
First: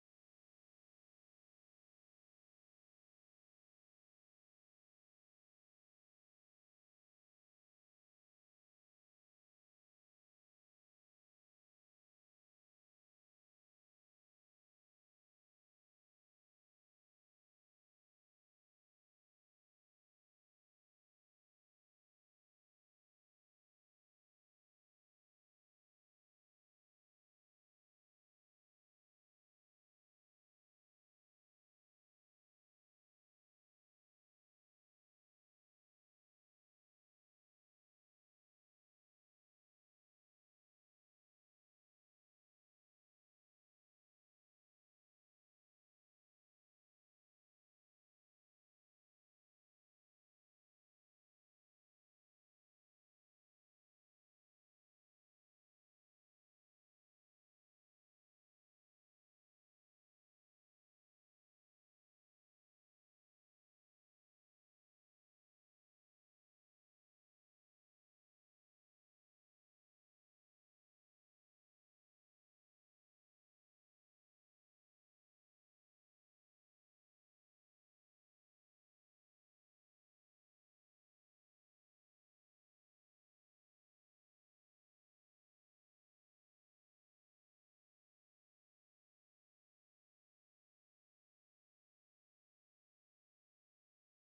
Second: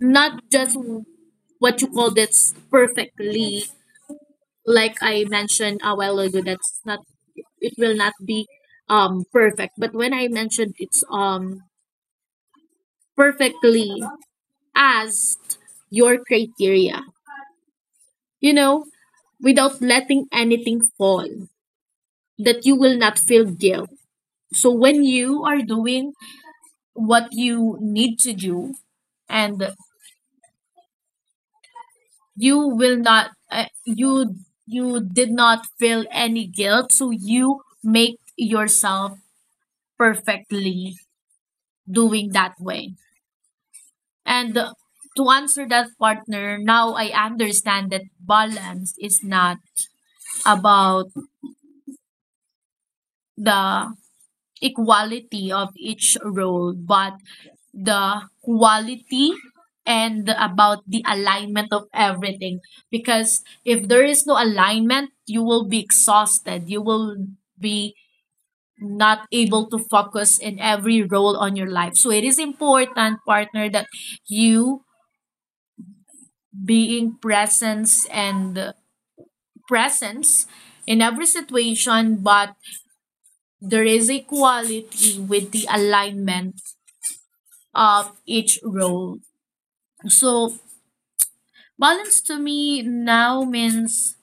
[SPEAKER 2] not just, what you call, that's perfectly, like I mentioned a while ago, that's not, it will not be um perfect, but when I mentioned it's um perfectly, as your criteria, you know without letting anything fall, that you will not feel guilt. So when you are doing what you need to do, and you will not, uh, you you did not feel any guilt, so you make yourself perfectly doing that way. And uh, to answer that, partner, now I understand that balance is not about the equality of each role, but the quality, and about the alignment of everything. Because if there is no alignment, you will be exhausted. You will be not able to focus in every role on your life. So it is important, partner, that you being presence and presence in every situation, but there is equality with the alignment of each role. So, balance to me now means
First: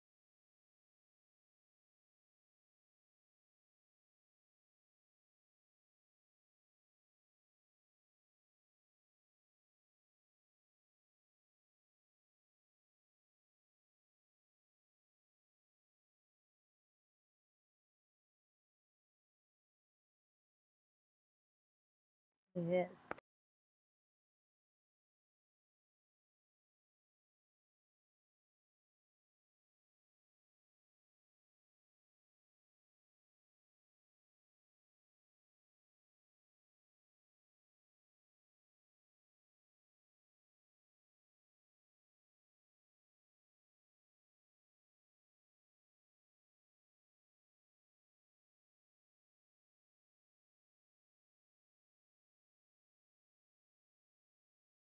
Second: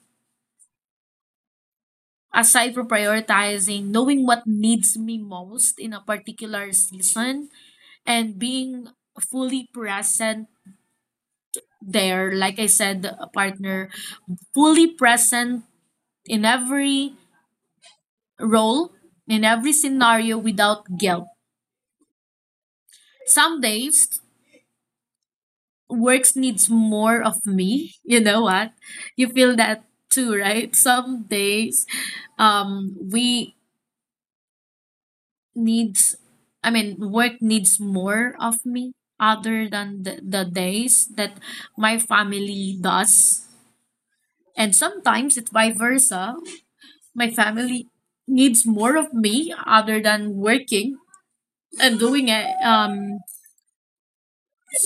[SPEAKER 2] aside from prioritizing, knowing what needs me most in a particular season and being fully present there. Like I said, a partner, fully present in every role, in every scenario without guilt.
[SPEAKER 1] Yes.
[SPEAKER 2] Some days works needs more of me. You know what? You feel that too, right? Some days um we needs I mean work needs more of me other than the, the days that my family does. And sometimes it's vice versa. My family needs more of me other than working and doing a, um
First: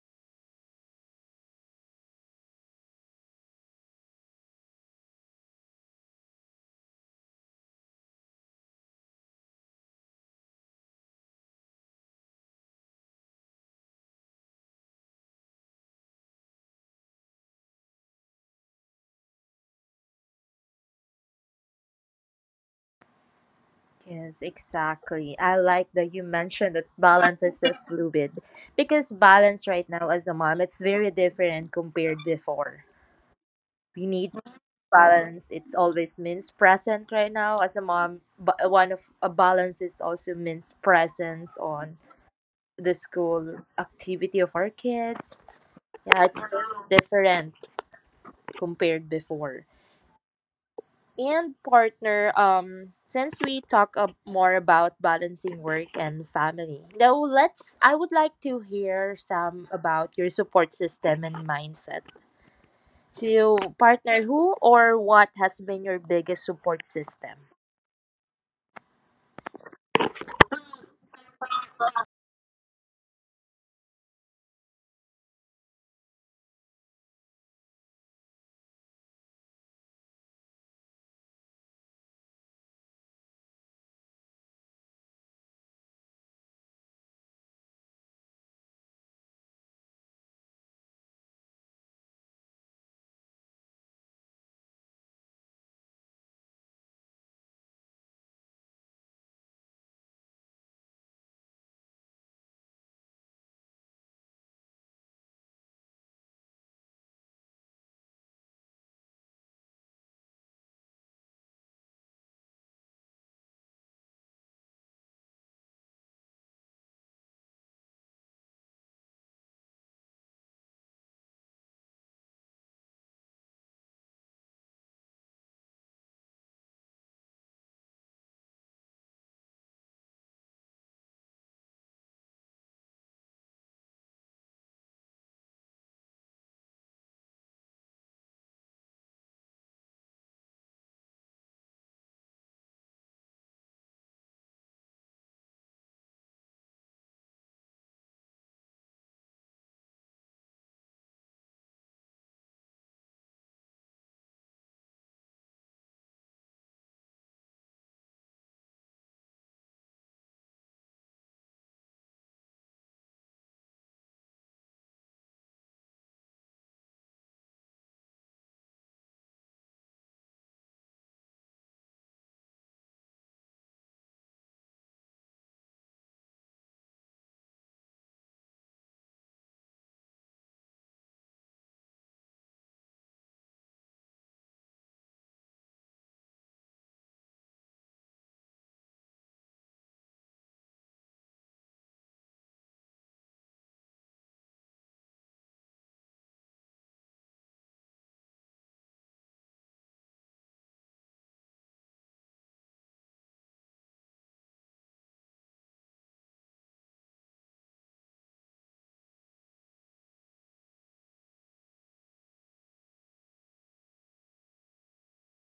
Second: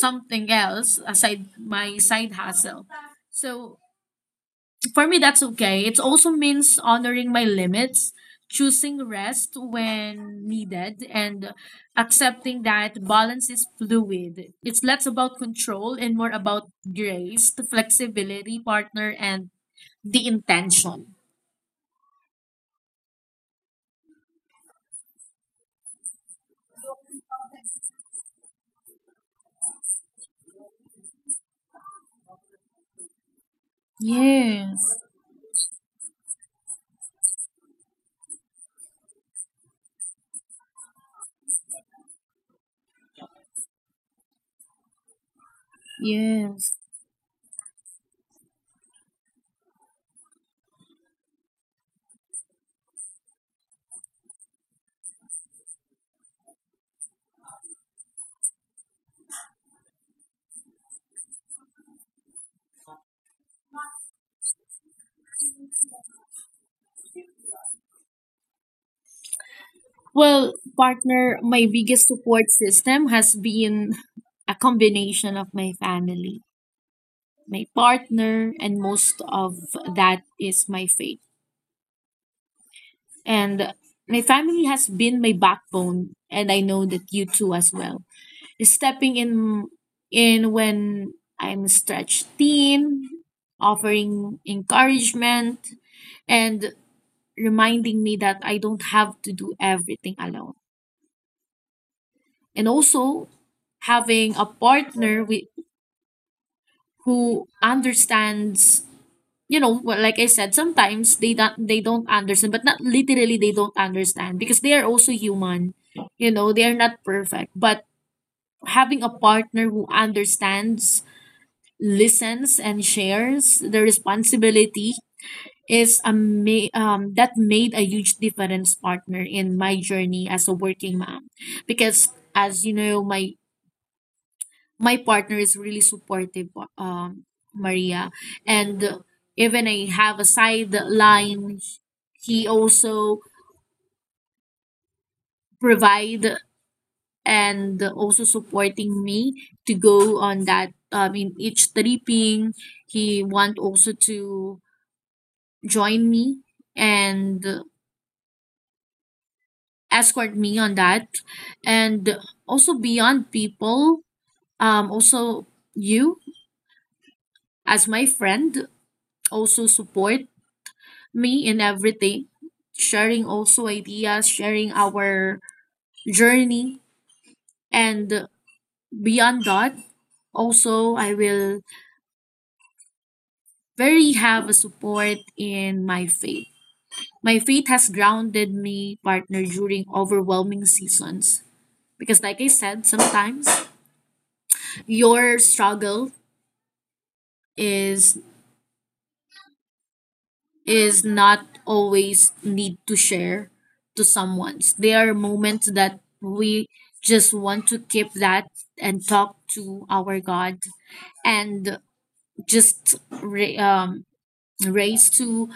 [SPEAKER 2] something else aside my side hustle. So for me, that's okay. It also means honoring my limits, choosing rest when needed, and accepting that balance is fluid. It's less about control and more about grace, the flexibility, partner, and the intention.
[SPEAKER 1] Yes, exactly. I like that you mentioned that balance is a fluid, because balance right now as a mom, it's very different compared before. We need to
[SPEAKER 2] Yes,
[SPEAKER 1] balance. It's always means present right now as a mom. But one of a balance is also means presence on the school activity of our kids. Yeah, it's
[SPEAKER 2] yes.
[SPEAKER 1] different compared before. And partner, um, since we talk uh, more about balancing work and family, now let's. I would like to hear some about your support system and mindset. So, partner, who or what has been your biggest support system?
[SPEAKER 2] Well, partner, my biggest support system has been a combination of my family, my partner, and most of that is my faith. And my family has been my backbone, and I know that you too as well. Stepping in in when I'm stretched thin, offering encouragement, and reminding me that I don't have to do everything alone. And also having a partner with, who understands you know well, like I said, sometimes they don't they don't understand, but not literally they don't understand because they are also human, you know, they are not perfect. But having a partner who understands, listens, and shares the responsibility is a ma- um that made a huge difference, partner, in my journey as a working mom. Because as you know, my my partner is really supportive, um, Maria. And even I have a sideline, he also provide and also supporting me to go on that, um, in each tripping. He want also to join me and escort me on that. And also beyond people, um, also you as my friend also support me in everything, sharing also ideas, sharing our journey. And beyond that, also, I will very have a support in my faith. My faith has grounded me, partner, during overwhelming seasons. Because, like I said, sometimes your struggle is is not always need to share to someone. There are moments that we just want to keep that and talk to our God and just ra- um, raise to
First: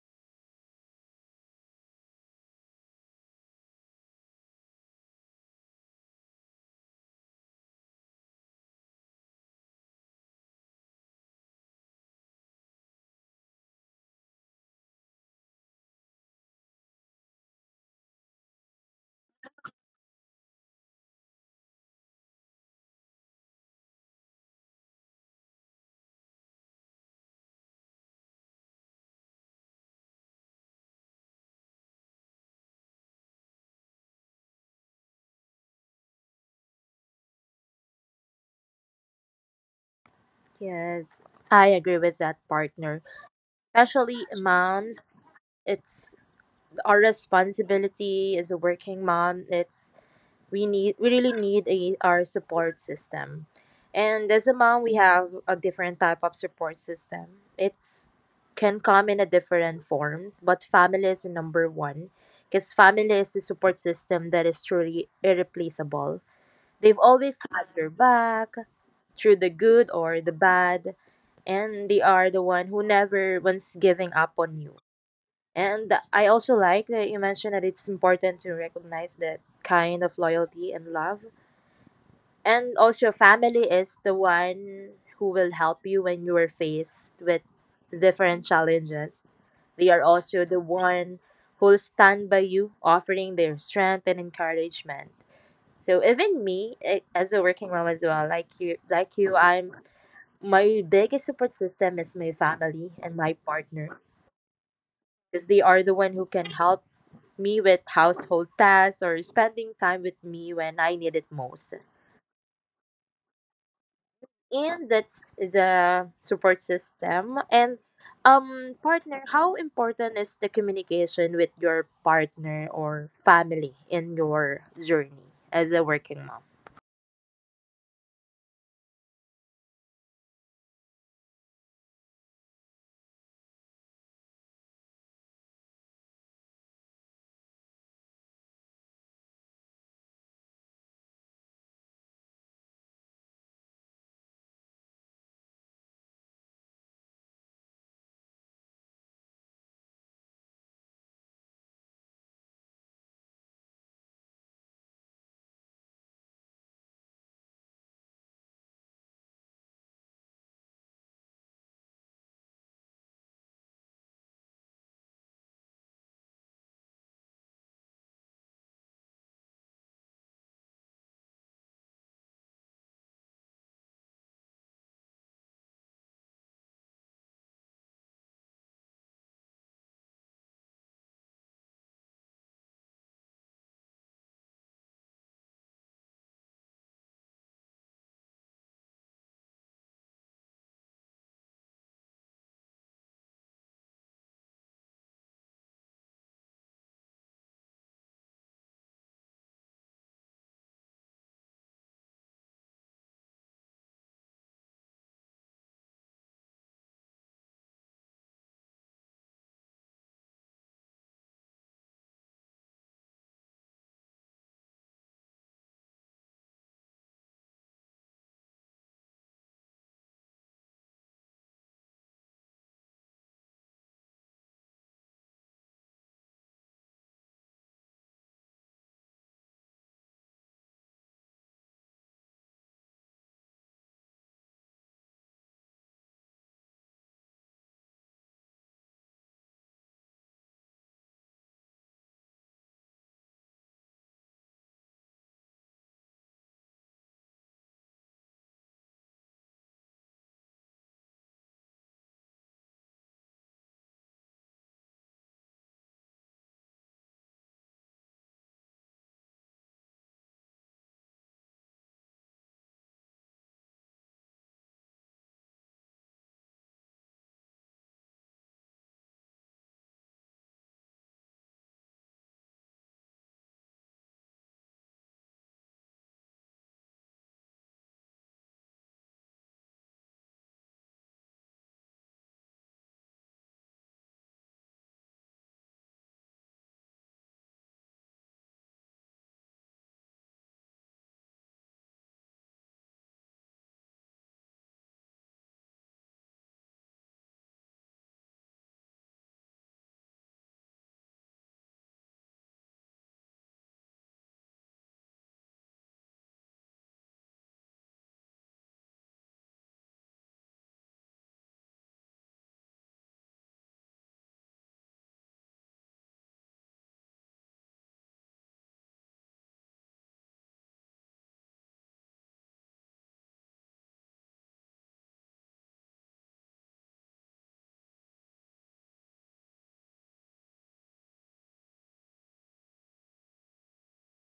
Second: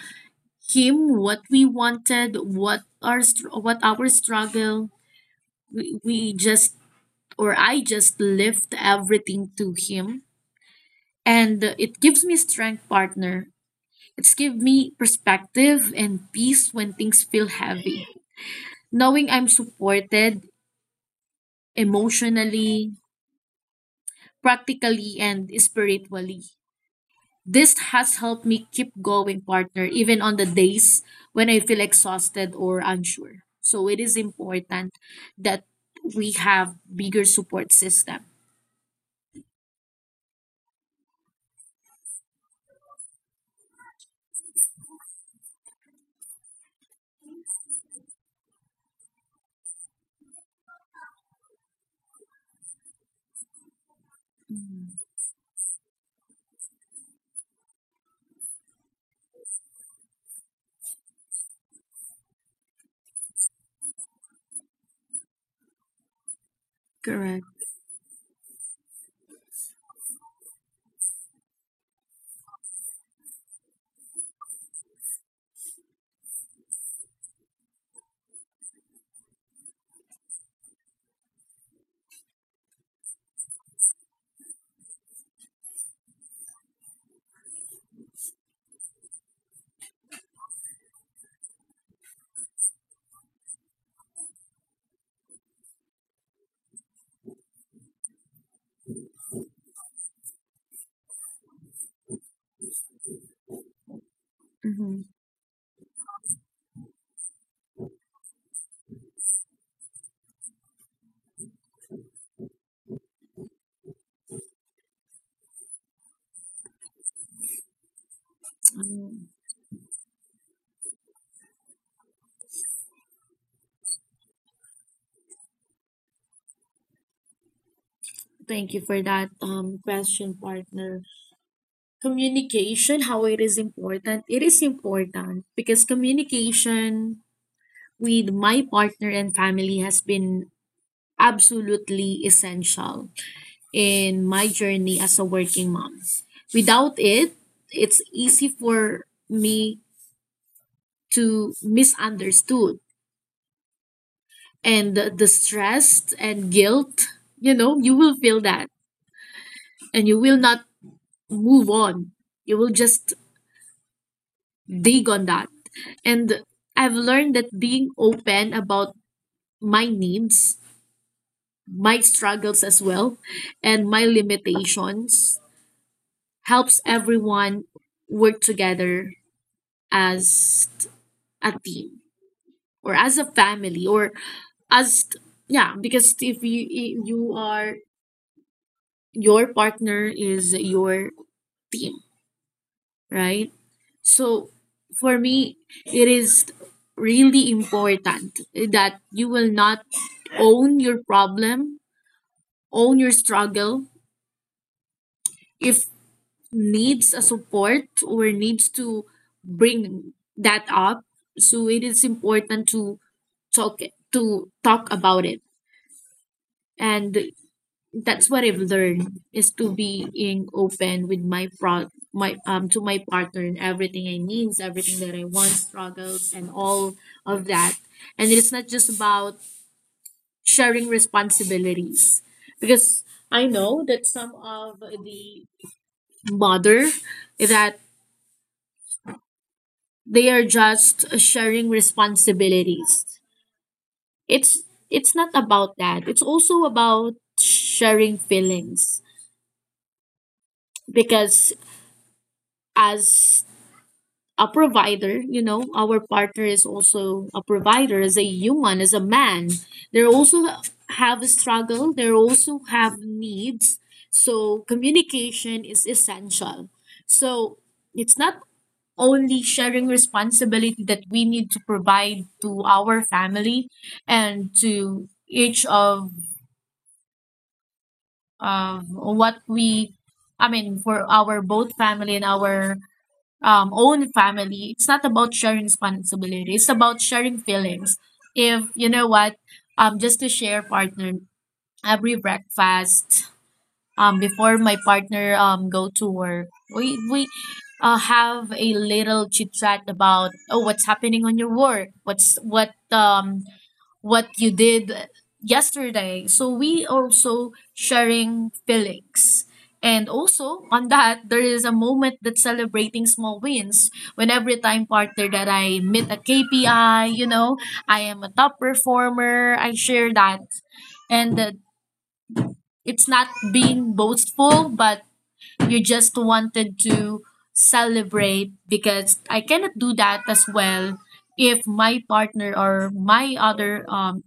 [SPEAKER 2] Him what we wanted, what our str- what our struggle. We, we just, or I just lift everything to Him, and it gives me strength, partner. It's give me perspective and peace when things feel heavy, knowing I'm supported emotionally, practically, and spiritually. This has helped me keep going, partner, even on the days when I feel exhausted or unsure. So it is important that we have bigger support system.
[SPEAKER 1] Yes, I agree with that, partner. Especially moms, it's our responsibility as a working mom. It's we need we really need a our support system. And as a mom,
[SPEAKER 2] Mm,
[SPEAKER 1] we have a different type of support system, it's can come in a different forms, but family is the number one, because family is the support system that is truly irreplaceable. They've always
[SPEAKER 2] Correct.
[SPEAKER 1] had your back through the good or the bad, and they are the one who never once giving up on you. And I also like that you mentioned that it's important to recognize that kind of loyalty and love. And also, family is the one who will help you when you are faced with different challenges. They are also the one who will stand by you, offering their strength and encouragement. So even me, eh, as a working mom as well, like you, like you, I'm my biggest support system is my family and my partner,
[SPEAKER 2] Hmm
[SPEAKER 1] because they are the one who can help me with household tasks or spending time with me when I need it most. And that's the support system. And um partner, how important is the communication with your partner or family in your journey as a working mom?
[SPEAKER 2] Thank you for that um, question, partner. Communication, how it is important. It is important because communication with my partner and family has been absolutely essential in my journey as a working mom. Without it, it's easy for me to misunderstood, and the, the stress and guilt, you know, you will feel that and you will not move on. You will just dig on that. And I've learned that being open about my needs, my struggles as well, and my limitations helps everyone work together as a team, or as a family, or as, yeah, because if you if you are your partner is your team, right? So for me, it is really important that you will not own your problem, own your struggle if needs a support or needs to bring that up. So it is important to talk to talk about it. And that's what I've learned, is to being open with my pro my um to my partner and everything I needs, everything that I want, struggles and all of that. And it's not just about sharing responsibilities, because I know that some of the mother that they are just sharing responsibilities. It's it's not about that. It's also about sharing feelings, because as a provider, you know, our partner is also a provider, as a human, as a man. They also have a struggle. They also have needs. So communication is essential. So it's not only sharing responsibility that we need to provide to our family and to each of of what we, I mean for our both family and our um, own family. It's not about sharing responsibility. It's about sharing feelings. If you know what, um, just to share, partner, every breakfast um before my partner um go to work, we we uh, have a little chit chat about, oh, what's happening on your work, what's what um what you did yesterday. So we also sharing feelings. And also on that, there is a moment that celebrating small wins when every time, partner, that I meet a KPI, you know, I am a top performer, I share that. And that, it's not being boastful, but you just wanted to celebrate, because I cannot do that as well if my partner or my other um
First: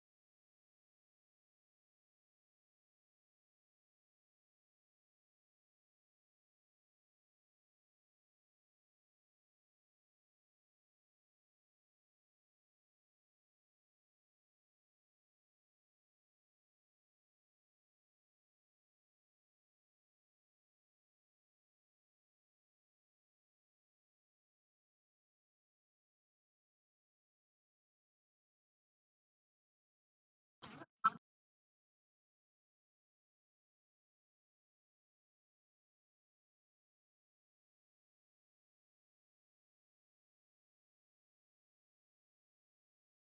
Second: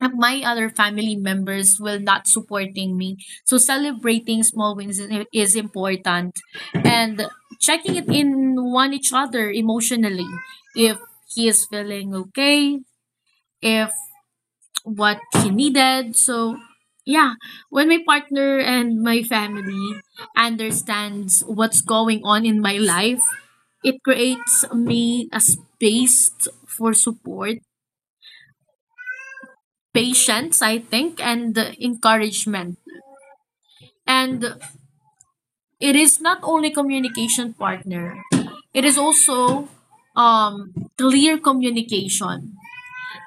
[SPEAKER 2] if my other family members will not supporting me. So celebrating small wins is is important, and checking it in one each other emotionally, if he is feeling okay, if what he needed. So, yeah, when my partner and my family understands what's going on in my life, it creates me a space for support, patience, I think, and encouragement. And it is not only communication, partner, it is also um, clear communication.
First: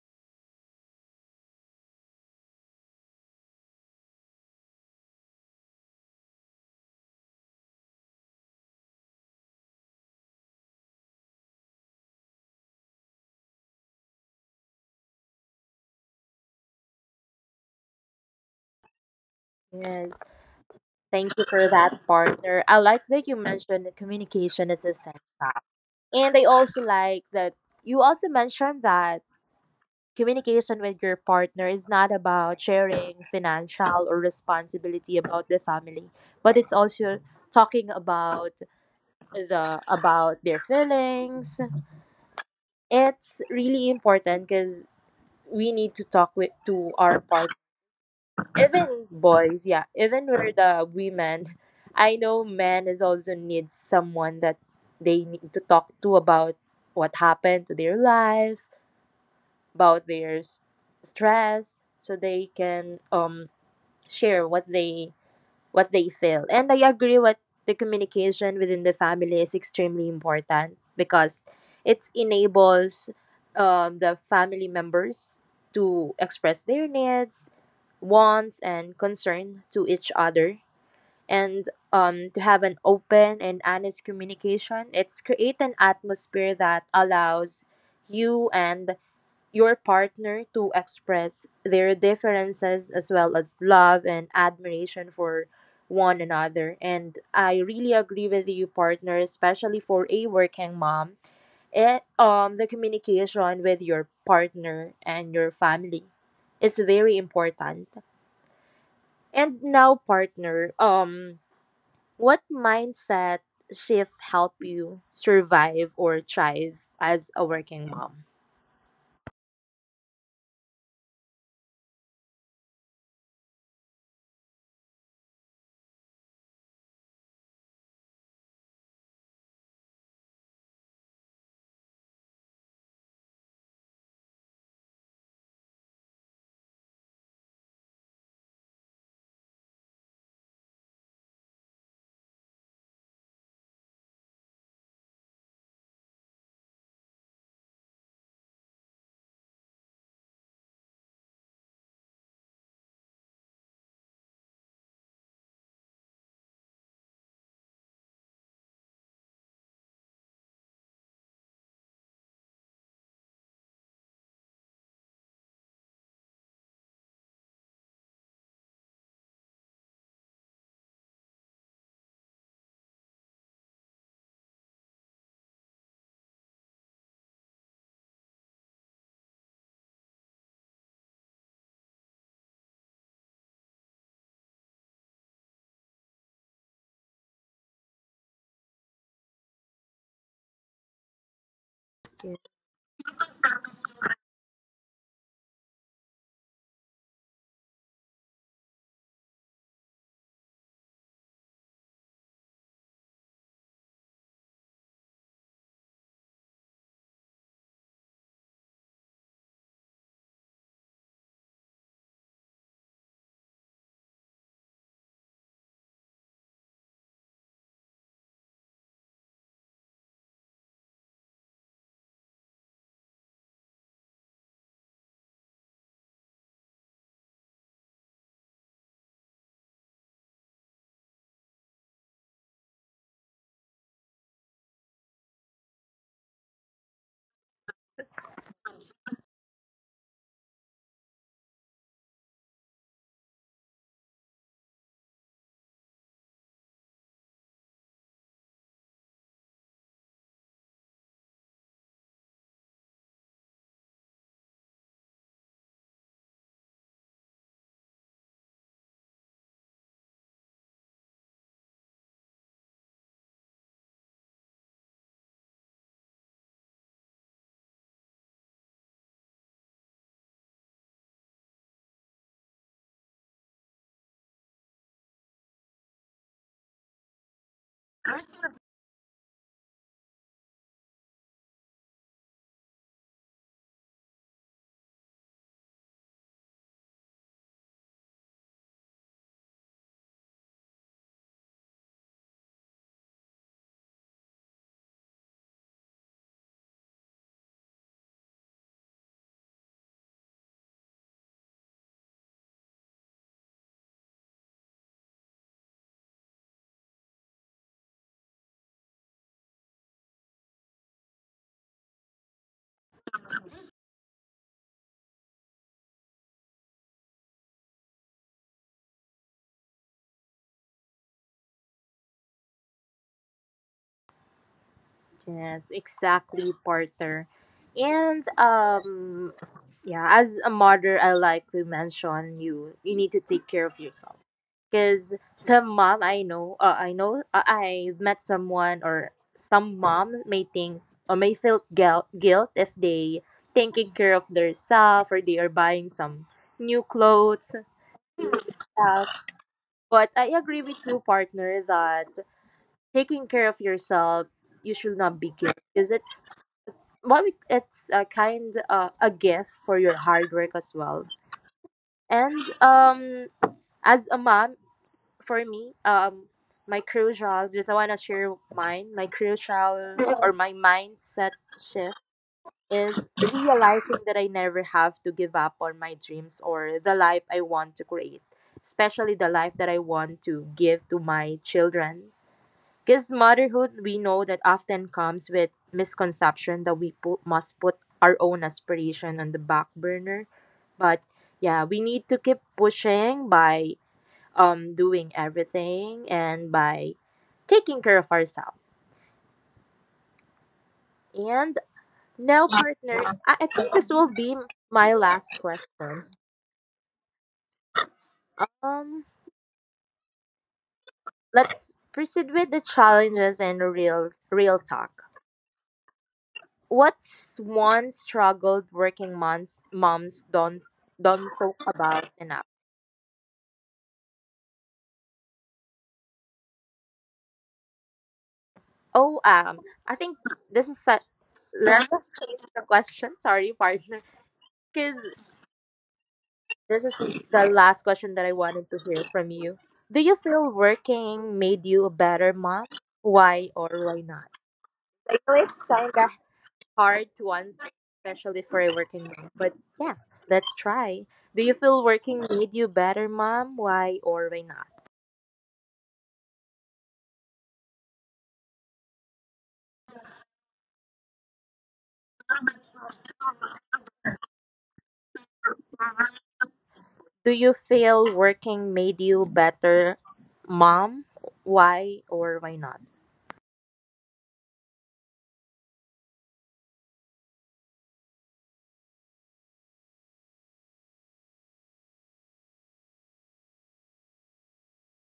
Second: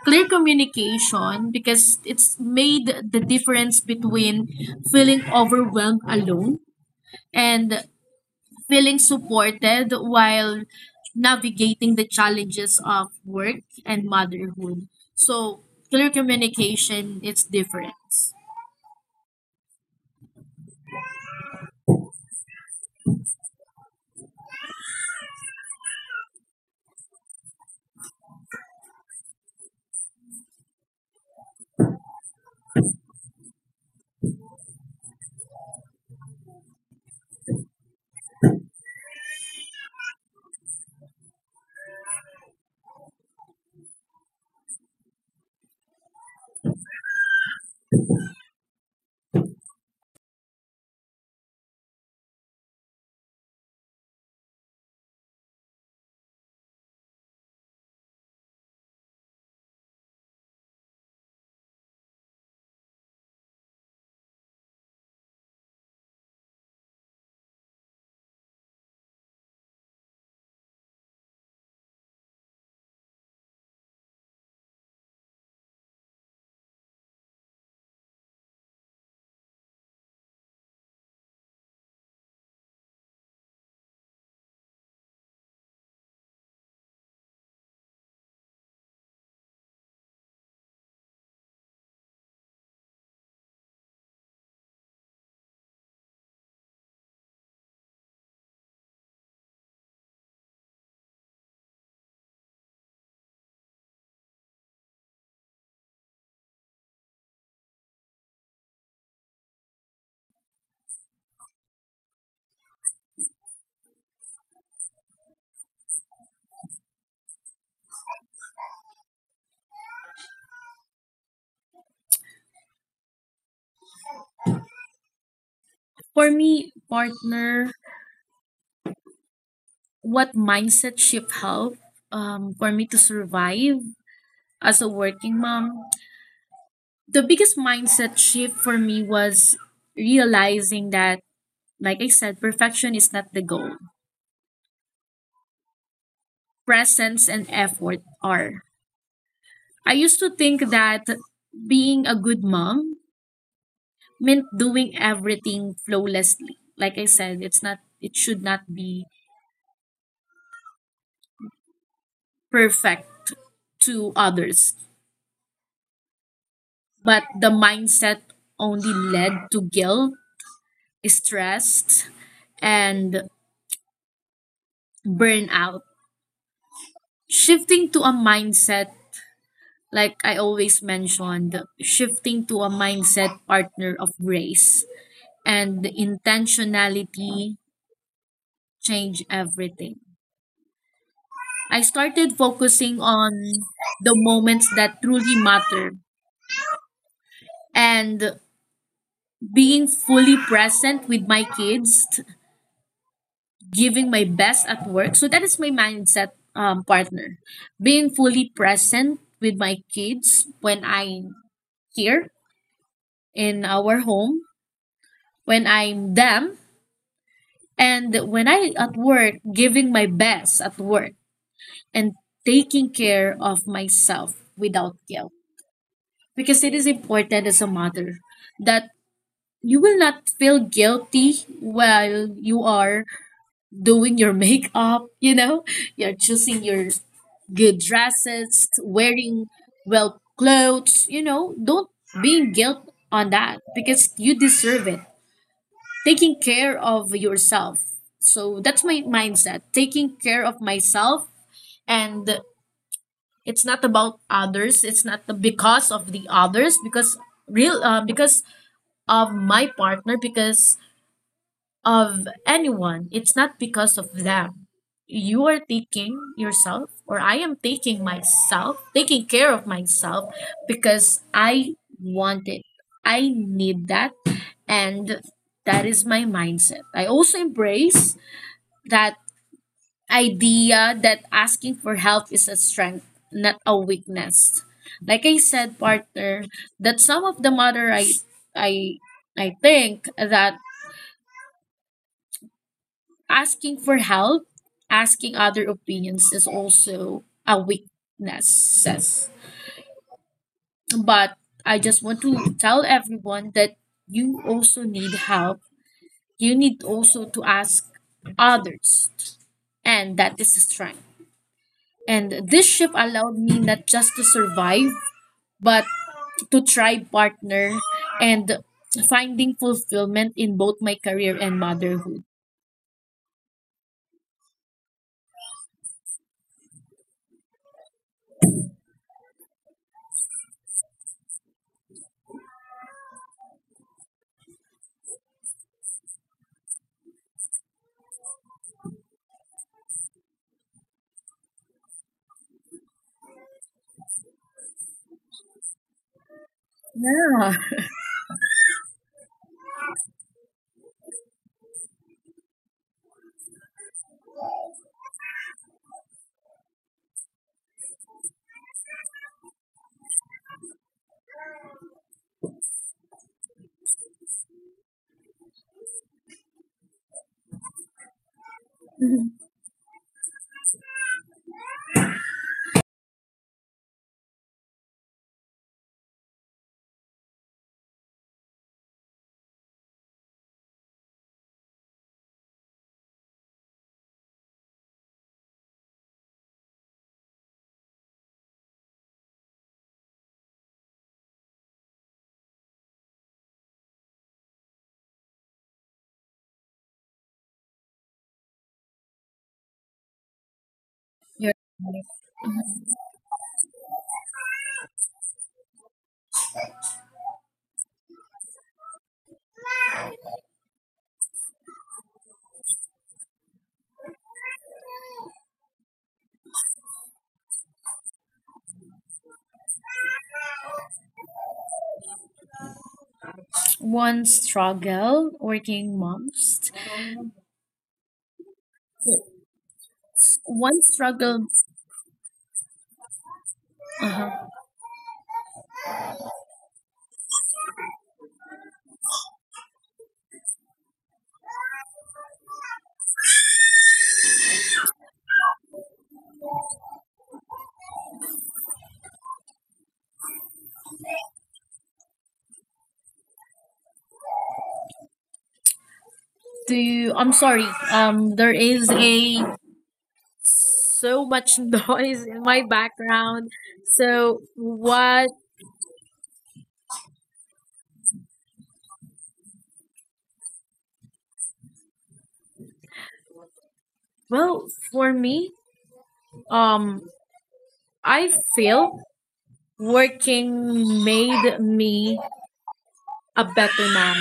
[SPEAKER 2] Clear communication because it's made the difference between feeling overwhelmed alone and feeling supported while navigating the challenges of work and motherhood. So clear communication it's difference.
[SPEAKER 1] Yes, thank you for that, partner. I like that you mentioned that communication is essential. And I also like that you also mentioned that communication with your partner is not about sharing financial or responsibility about the family, but it's also talking about the about their feelings. It's really important because we need to talk with to our partner, even boys. Yeah, even we're the women. I know men is also needs someone that they need to talk to about what happened to their life, about their s- stress, so they can um share what they what they feel. And I agree what the communication within the family is extremely important because it enables um, the family members to express their needs, wants, and concern to each other. And um, to have an open and honest communication, it's create an atmosphere that allows you and your partner to express their differences as well as love and admiration for one another. And I really agree with you, partner, especially for a working mom. It um the communication with your partner and your family is very important. And now, partner, um, what mindset shift help you survive or thrive as a working mom?
[SPEAKER 2] For me, partner, what mindset shift helped um, for me to survive as a working mom? The biggest mindset shift for me was realizing that, like I said, perfection is not the goal. Presence and effort are. I used to think that being a good mom meant doing everything flawlessly. Like I said, it's not, it should not be perfect to others. But the mindset only led to guilt, stress, and burnout. Shifting to a mindset, like I always mentioned, shifting to a mindset, partner, of grace and the intentionality change everything. I started focusing on the moments that truly matter and being fully present with my kids, giving my best at work. So that is my mindset, um, partner. Being fully present with my kids when I'm here in our home, when I'm them, and when I at work, giving my best at work. And taking care of myself without guilt. Because it is important as a mother that you will not feel guilty while you are doing your makeup, you know, you're choosing your good dresses, wearing well clothes, you know, don't be guilt on that because you deserve it. Taking care of yourself. So that's my mindset. Taking care of myself. And it's not about others. It's not the because of the others. Because real, uh, because of my partner. Because of anyone. It's not because of them. You are taking yourself, or I am taking myself, taking care of myself because I want it. I need that, and that is my mindset. I also embrace that idea that asking for help is a strength, not a weakness. Like I said, partner, that some of the mother I I I think that asking for help, asking other opinions is also a weakness. But I just want to tell everyone that you also need help. You need also to ask others, and that is strength. And this shift allowed me not just to survive, but to try, partner, and finding fulfillment in both my career and motherhood.
[SPEAKER 1] Yes, exactly, Porter. And um yeah, as a mother, I like to mention you you need to take care of yourself. Cuz some mom I know, uh, I know uh, I met someone or some mom may think or may feel guilt, guilt if they taking care of their self or they are buying some new clothes.
[SPEAKER 2] Yeah.
[SPEAKER 1] Stuff. But I agree with you, partner, that taking care of yourself you should not be guilty because it's well it- it's a kind uh, a gift for your hard work as well and um as a mom for me um my crucial, just I want to share mine my crucial or my mindset shift is realizing that I never have to give up on my dreams or the life I want to create, especially the life that I want to give to my children, because motherhood, we know that often comes with misconception that we put, must put our own aspiration on the back burner. But yeah, we need to keep pushing by um, doing everything and by taking care of ourselves. And
[SPEAKER 2] You're
[SPEAKER 1] now,
[SPEAKER 2] right.
[SPEAKER 1] partner, I, I think this will be my last question. Um, let's proceed with the challenges and real real talk. What's one struggled working moms moms don't don't talk about enough?
[SPEAKER 2] One struggle working moms.
[SPEAKER 1] Oh, um, I think
[SPEAKER 2] It's
[SPEAKER 1] this is that.
[SPEAKER 2] one
[SPEAKER 1] Let's
[SPEAKER 2] struggle.
[SPEAKER 1] change the question. Sorry, partner, because
[SPEAKER 2] Uh-huh.
[SPEAKER 1] this is the last question that I wanted to hear from you. Do you feel working made you a better mom? Why or why not? I know it's kind of hard to answer, especially for a working mom. But yeah, let's try. Do you feel working made you better mom? Why or why not?
[SPEAKER 2] Do you, I'm sorry. Um, there is a so much noise in my background. So what?
[SPEAKER 1] Do you feel working made you better mom? Why or why not?
[SPEAKER 2] Well, for me, um, I feel working made me a better mom.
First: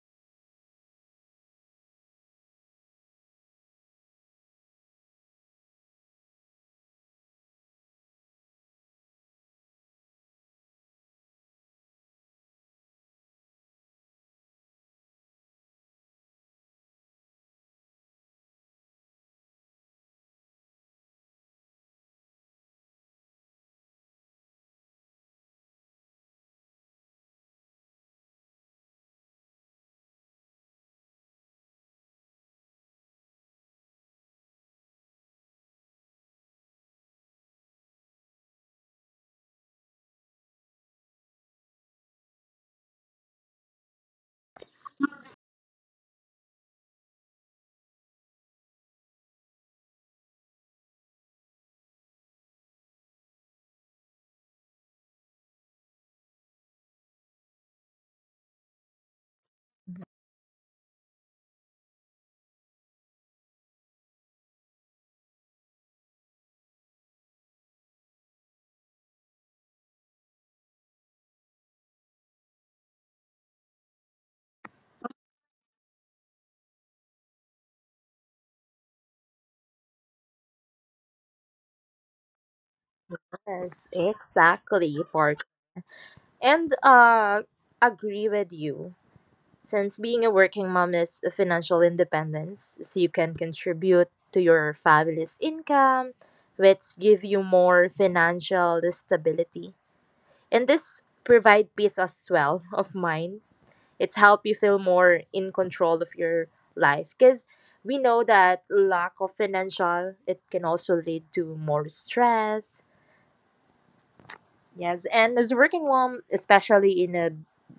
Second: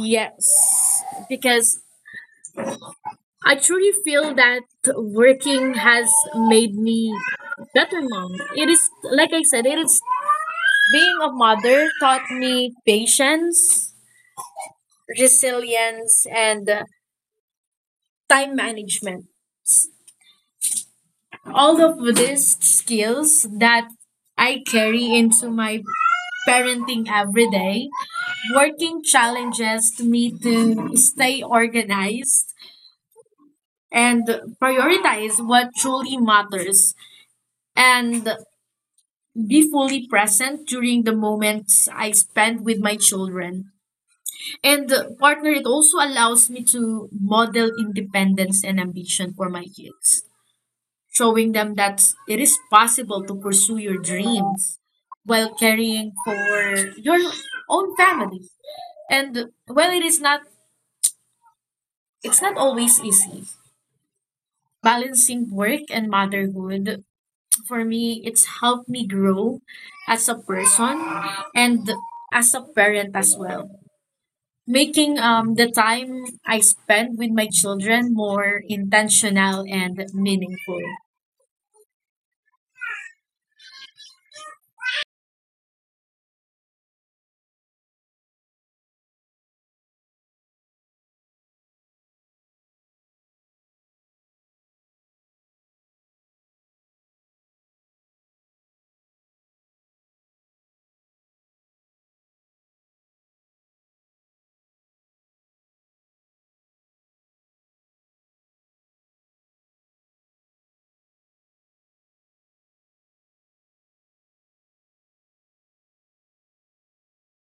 [SPEAKER 2] Yes, because I truly feel that working has made me better mom. It is, like I said, it is being a mother taught me patience, resilience, and uh, time management. All of these skills that I carry into my parenting every day. Working challenges me to stay organized and prioritize what truly matters and be fully present during the moments I spend with my children. And partner, it also allows me to model independence and ambition for my kids, showing them that it is possible to pursue your dreams while caring for your own family. And while it is not, it's not always easy. Balancing work and motherhood for me, it's helped me grow as a person and as a parent as well. Making um, the time I spend with my children more intentional and meaningful.
[SPEAKER 1] Yes, exactly, Park. And uh agree with you. Since being a working mom is a financial independence, so you can contribute to your family's income, which give you more financial stability. And this provide peace as well of mind. It's helped you feel more in control of your life because we know that lack of financial it can also lead to more stress. Yes, and as a working mom, especially in a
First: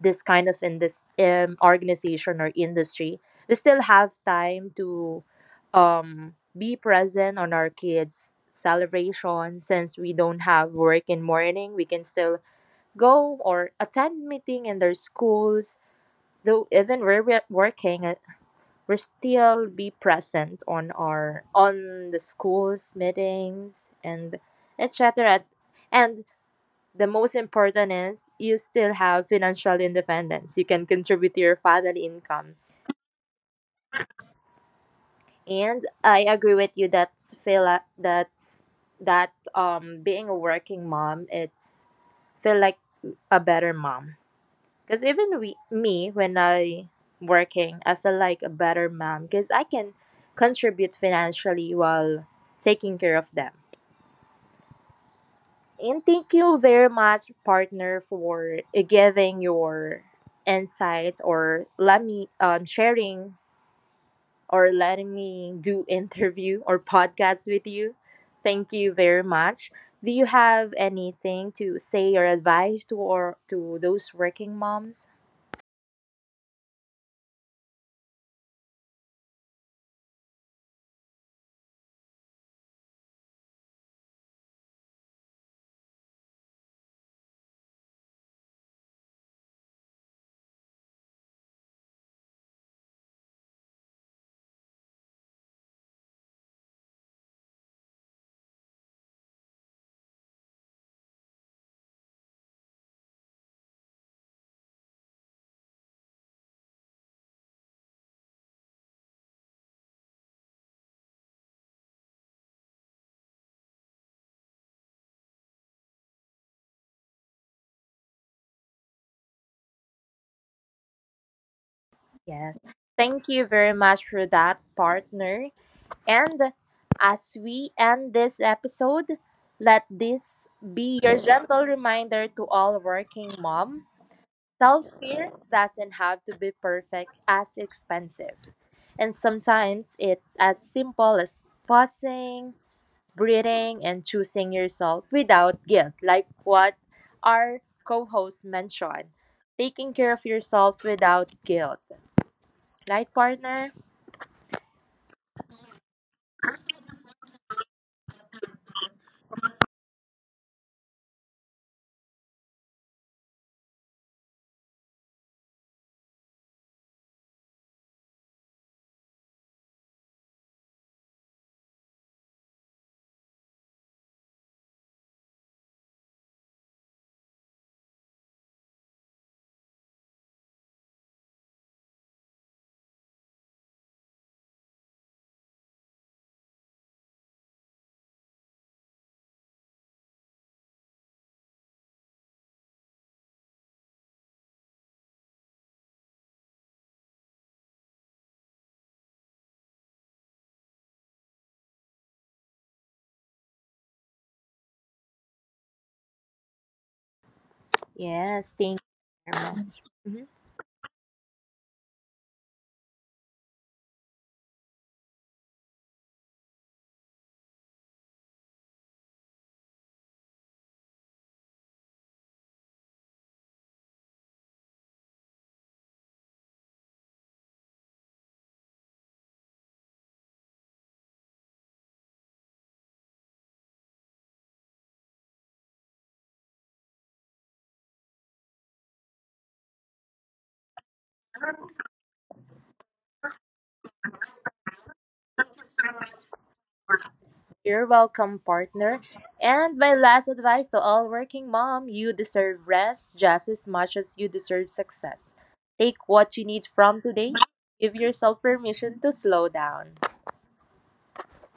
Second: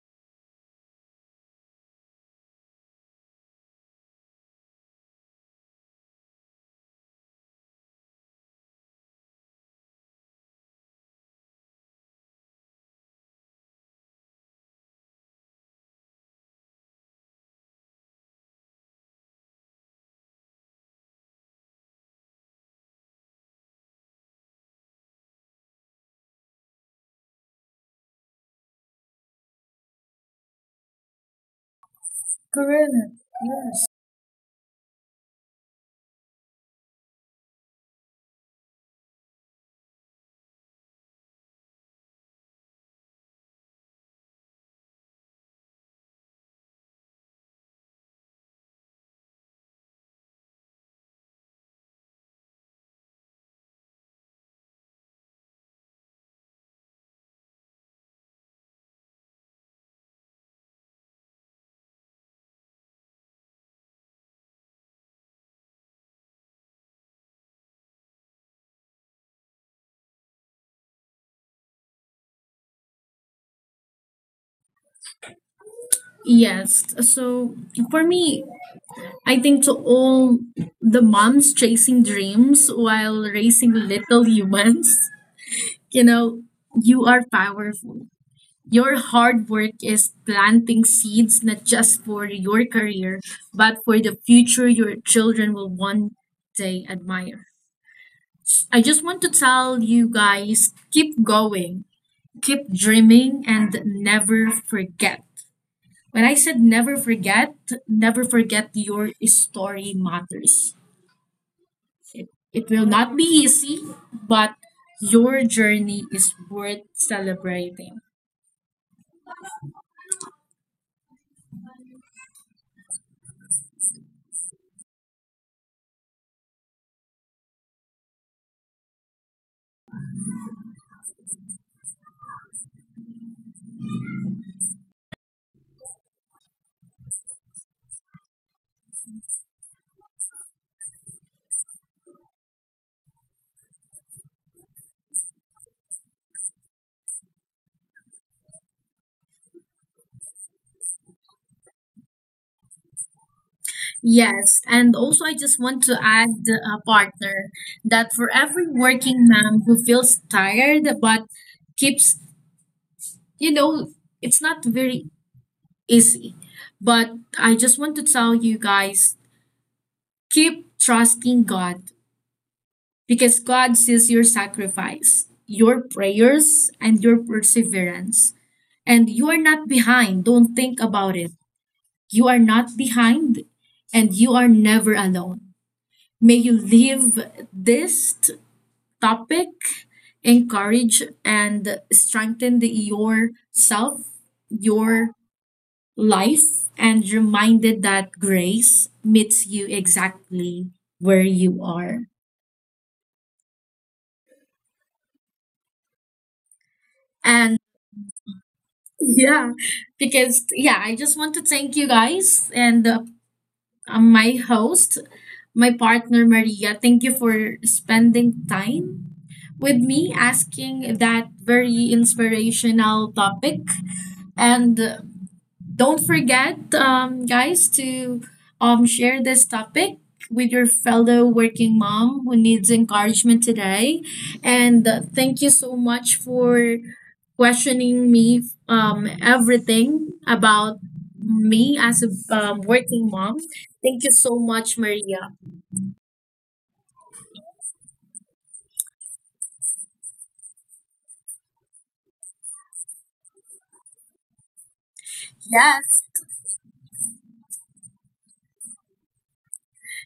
[SPEAKER 1] this kind of in this um, organization or industry, we still have time to um, be present on our kids' celebration since we don't have work in morning. We can still go or attend meeting in their schools. Though even we're we- working, uh, we still be present on our on the schools meetings and etc, and the most important is you still have financial independence, you can contribute to your family income,
[SPEAKER 2] Correct. Yes.
[SPEAKER 1] and I agree with you that feel like that that um being a working mom it's feel like a better mom. Because even we, me, when I working, I feel like a better mom because I can contribute financially while taking care of them. And thank you very much, partner, for uh, giving your insights or let me um, sharing or letting me do interview or podcasts with you. Thank you very much. Do you have anything to say or advice to or to those working moms?
[SPEAKER 2] Yes. So for me, I think to all the moms chasing dreams while raising little humans, you know, you are powerful. Your hard work is planting seeds not just for your career, but for the future your children will one day admire. I just want to tell you guys keep going, keep dreaming, and never forget. When I said never forget, never forget your story matters. It, it will not be easy, but your journey is worth celebrating.
[SPEAKER 1] Yes. Thank you very much for that, partner. And as we end this episode, let this be your gentle reminder to all working mom. Self-care doesn't have to be perfect as expensive. And sometimes it's as simple as pausing, breathing, and choosing yourself without guilt, like what our co-host mentioned. Taking care of yourself without guilt. Light partner?
[SPEAKER 2] Yes, and also I just want to add a partner that for every working mom who feels tired but keeps, you know, it's not very easy. But I just want to tell you guys keep trusting God, because God sees your sacrifice, your prayers, and your perseverance. And you are not behind. Don't think about it. You are not behind, and you are never alone. May you leave this t- topic encourage and strengthen the, yourself, your life, and reminded that grace meets you exactly where you are.
[SPEAKER 1] Yes, thank
[SPEAKER 2] And
[SPEAKER 1] you very much. Mhm.
[SPEAKER 2] yeah, because yeah, I just want to thank you guys, and uh, my host, my partner Maria. Thank you for spending time with me asking that very inspirational topic. And uh, don't forget, um, guys, to um, share this topic with your fellow working mom who needs encouragement today. And uh, thank you so much for questioning me um, everything about me as a um, working mom. Thank you so much, Maria.
[SPEAKER 1] You're welcome, partner. And my last advice to all working mom, you deserve rest just as much as you deserve success. Take what you need from today.
[SPEAKER 2] Yes.
[SPEAKER 1] Give yourself permission to slow down.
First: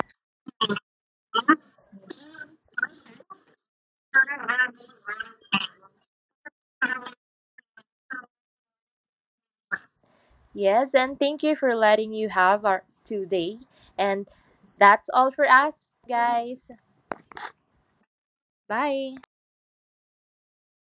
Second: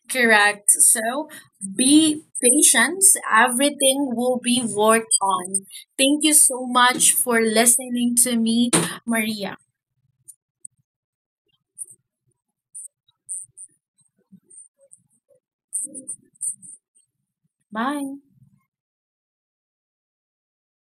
[SPEAKER 2] Correct. So be patient. Everything will be worked on. Thank you so much for listening to me, Maria.
[SPEAKER 1] Yes, and thank you for letting you have our today. And that's all for us, guys.
[SPEAKER 2] Bye.
[SPEAKER 1] Bye.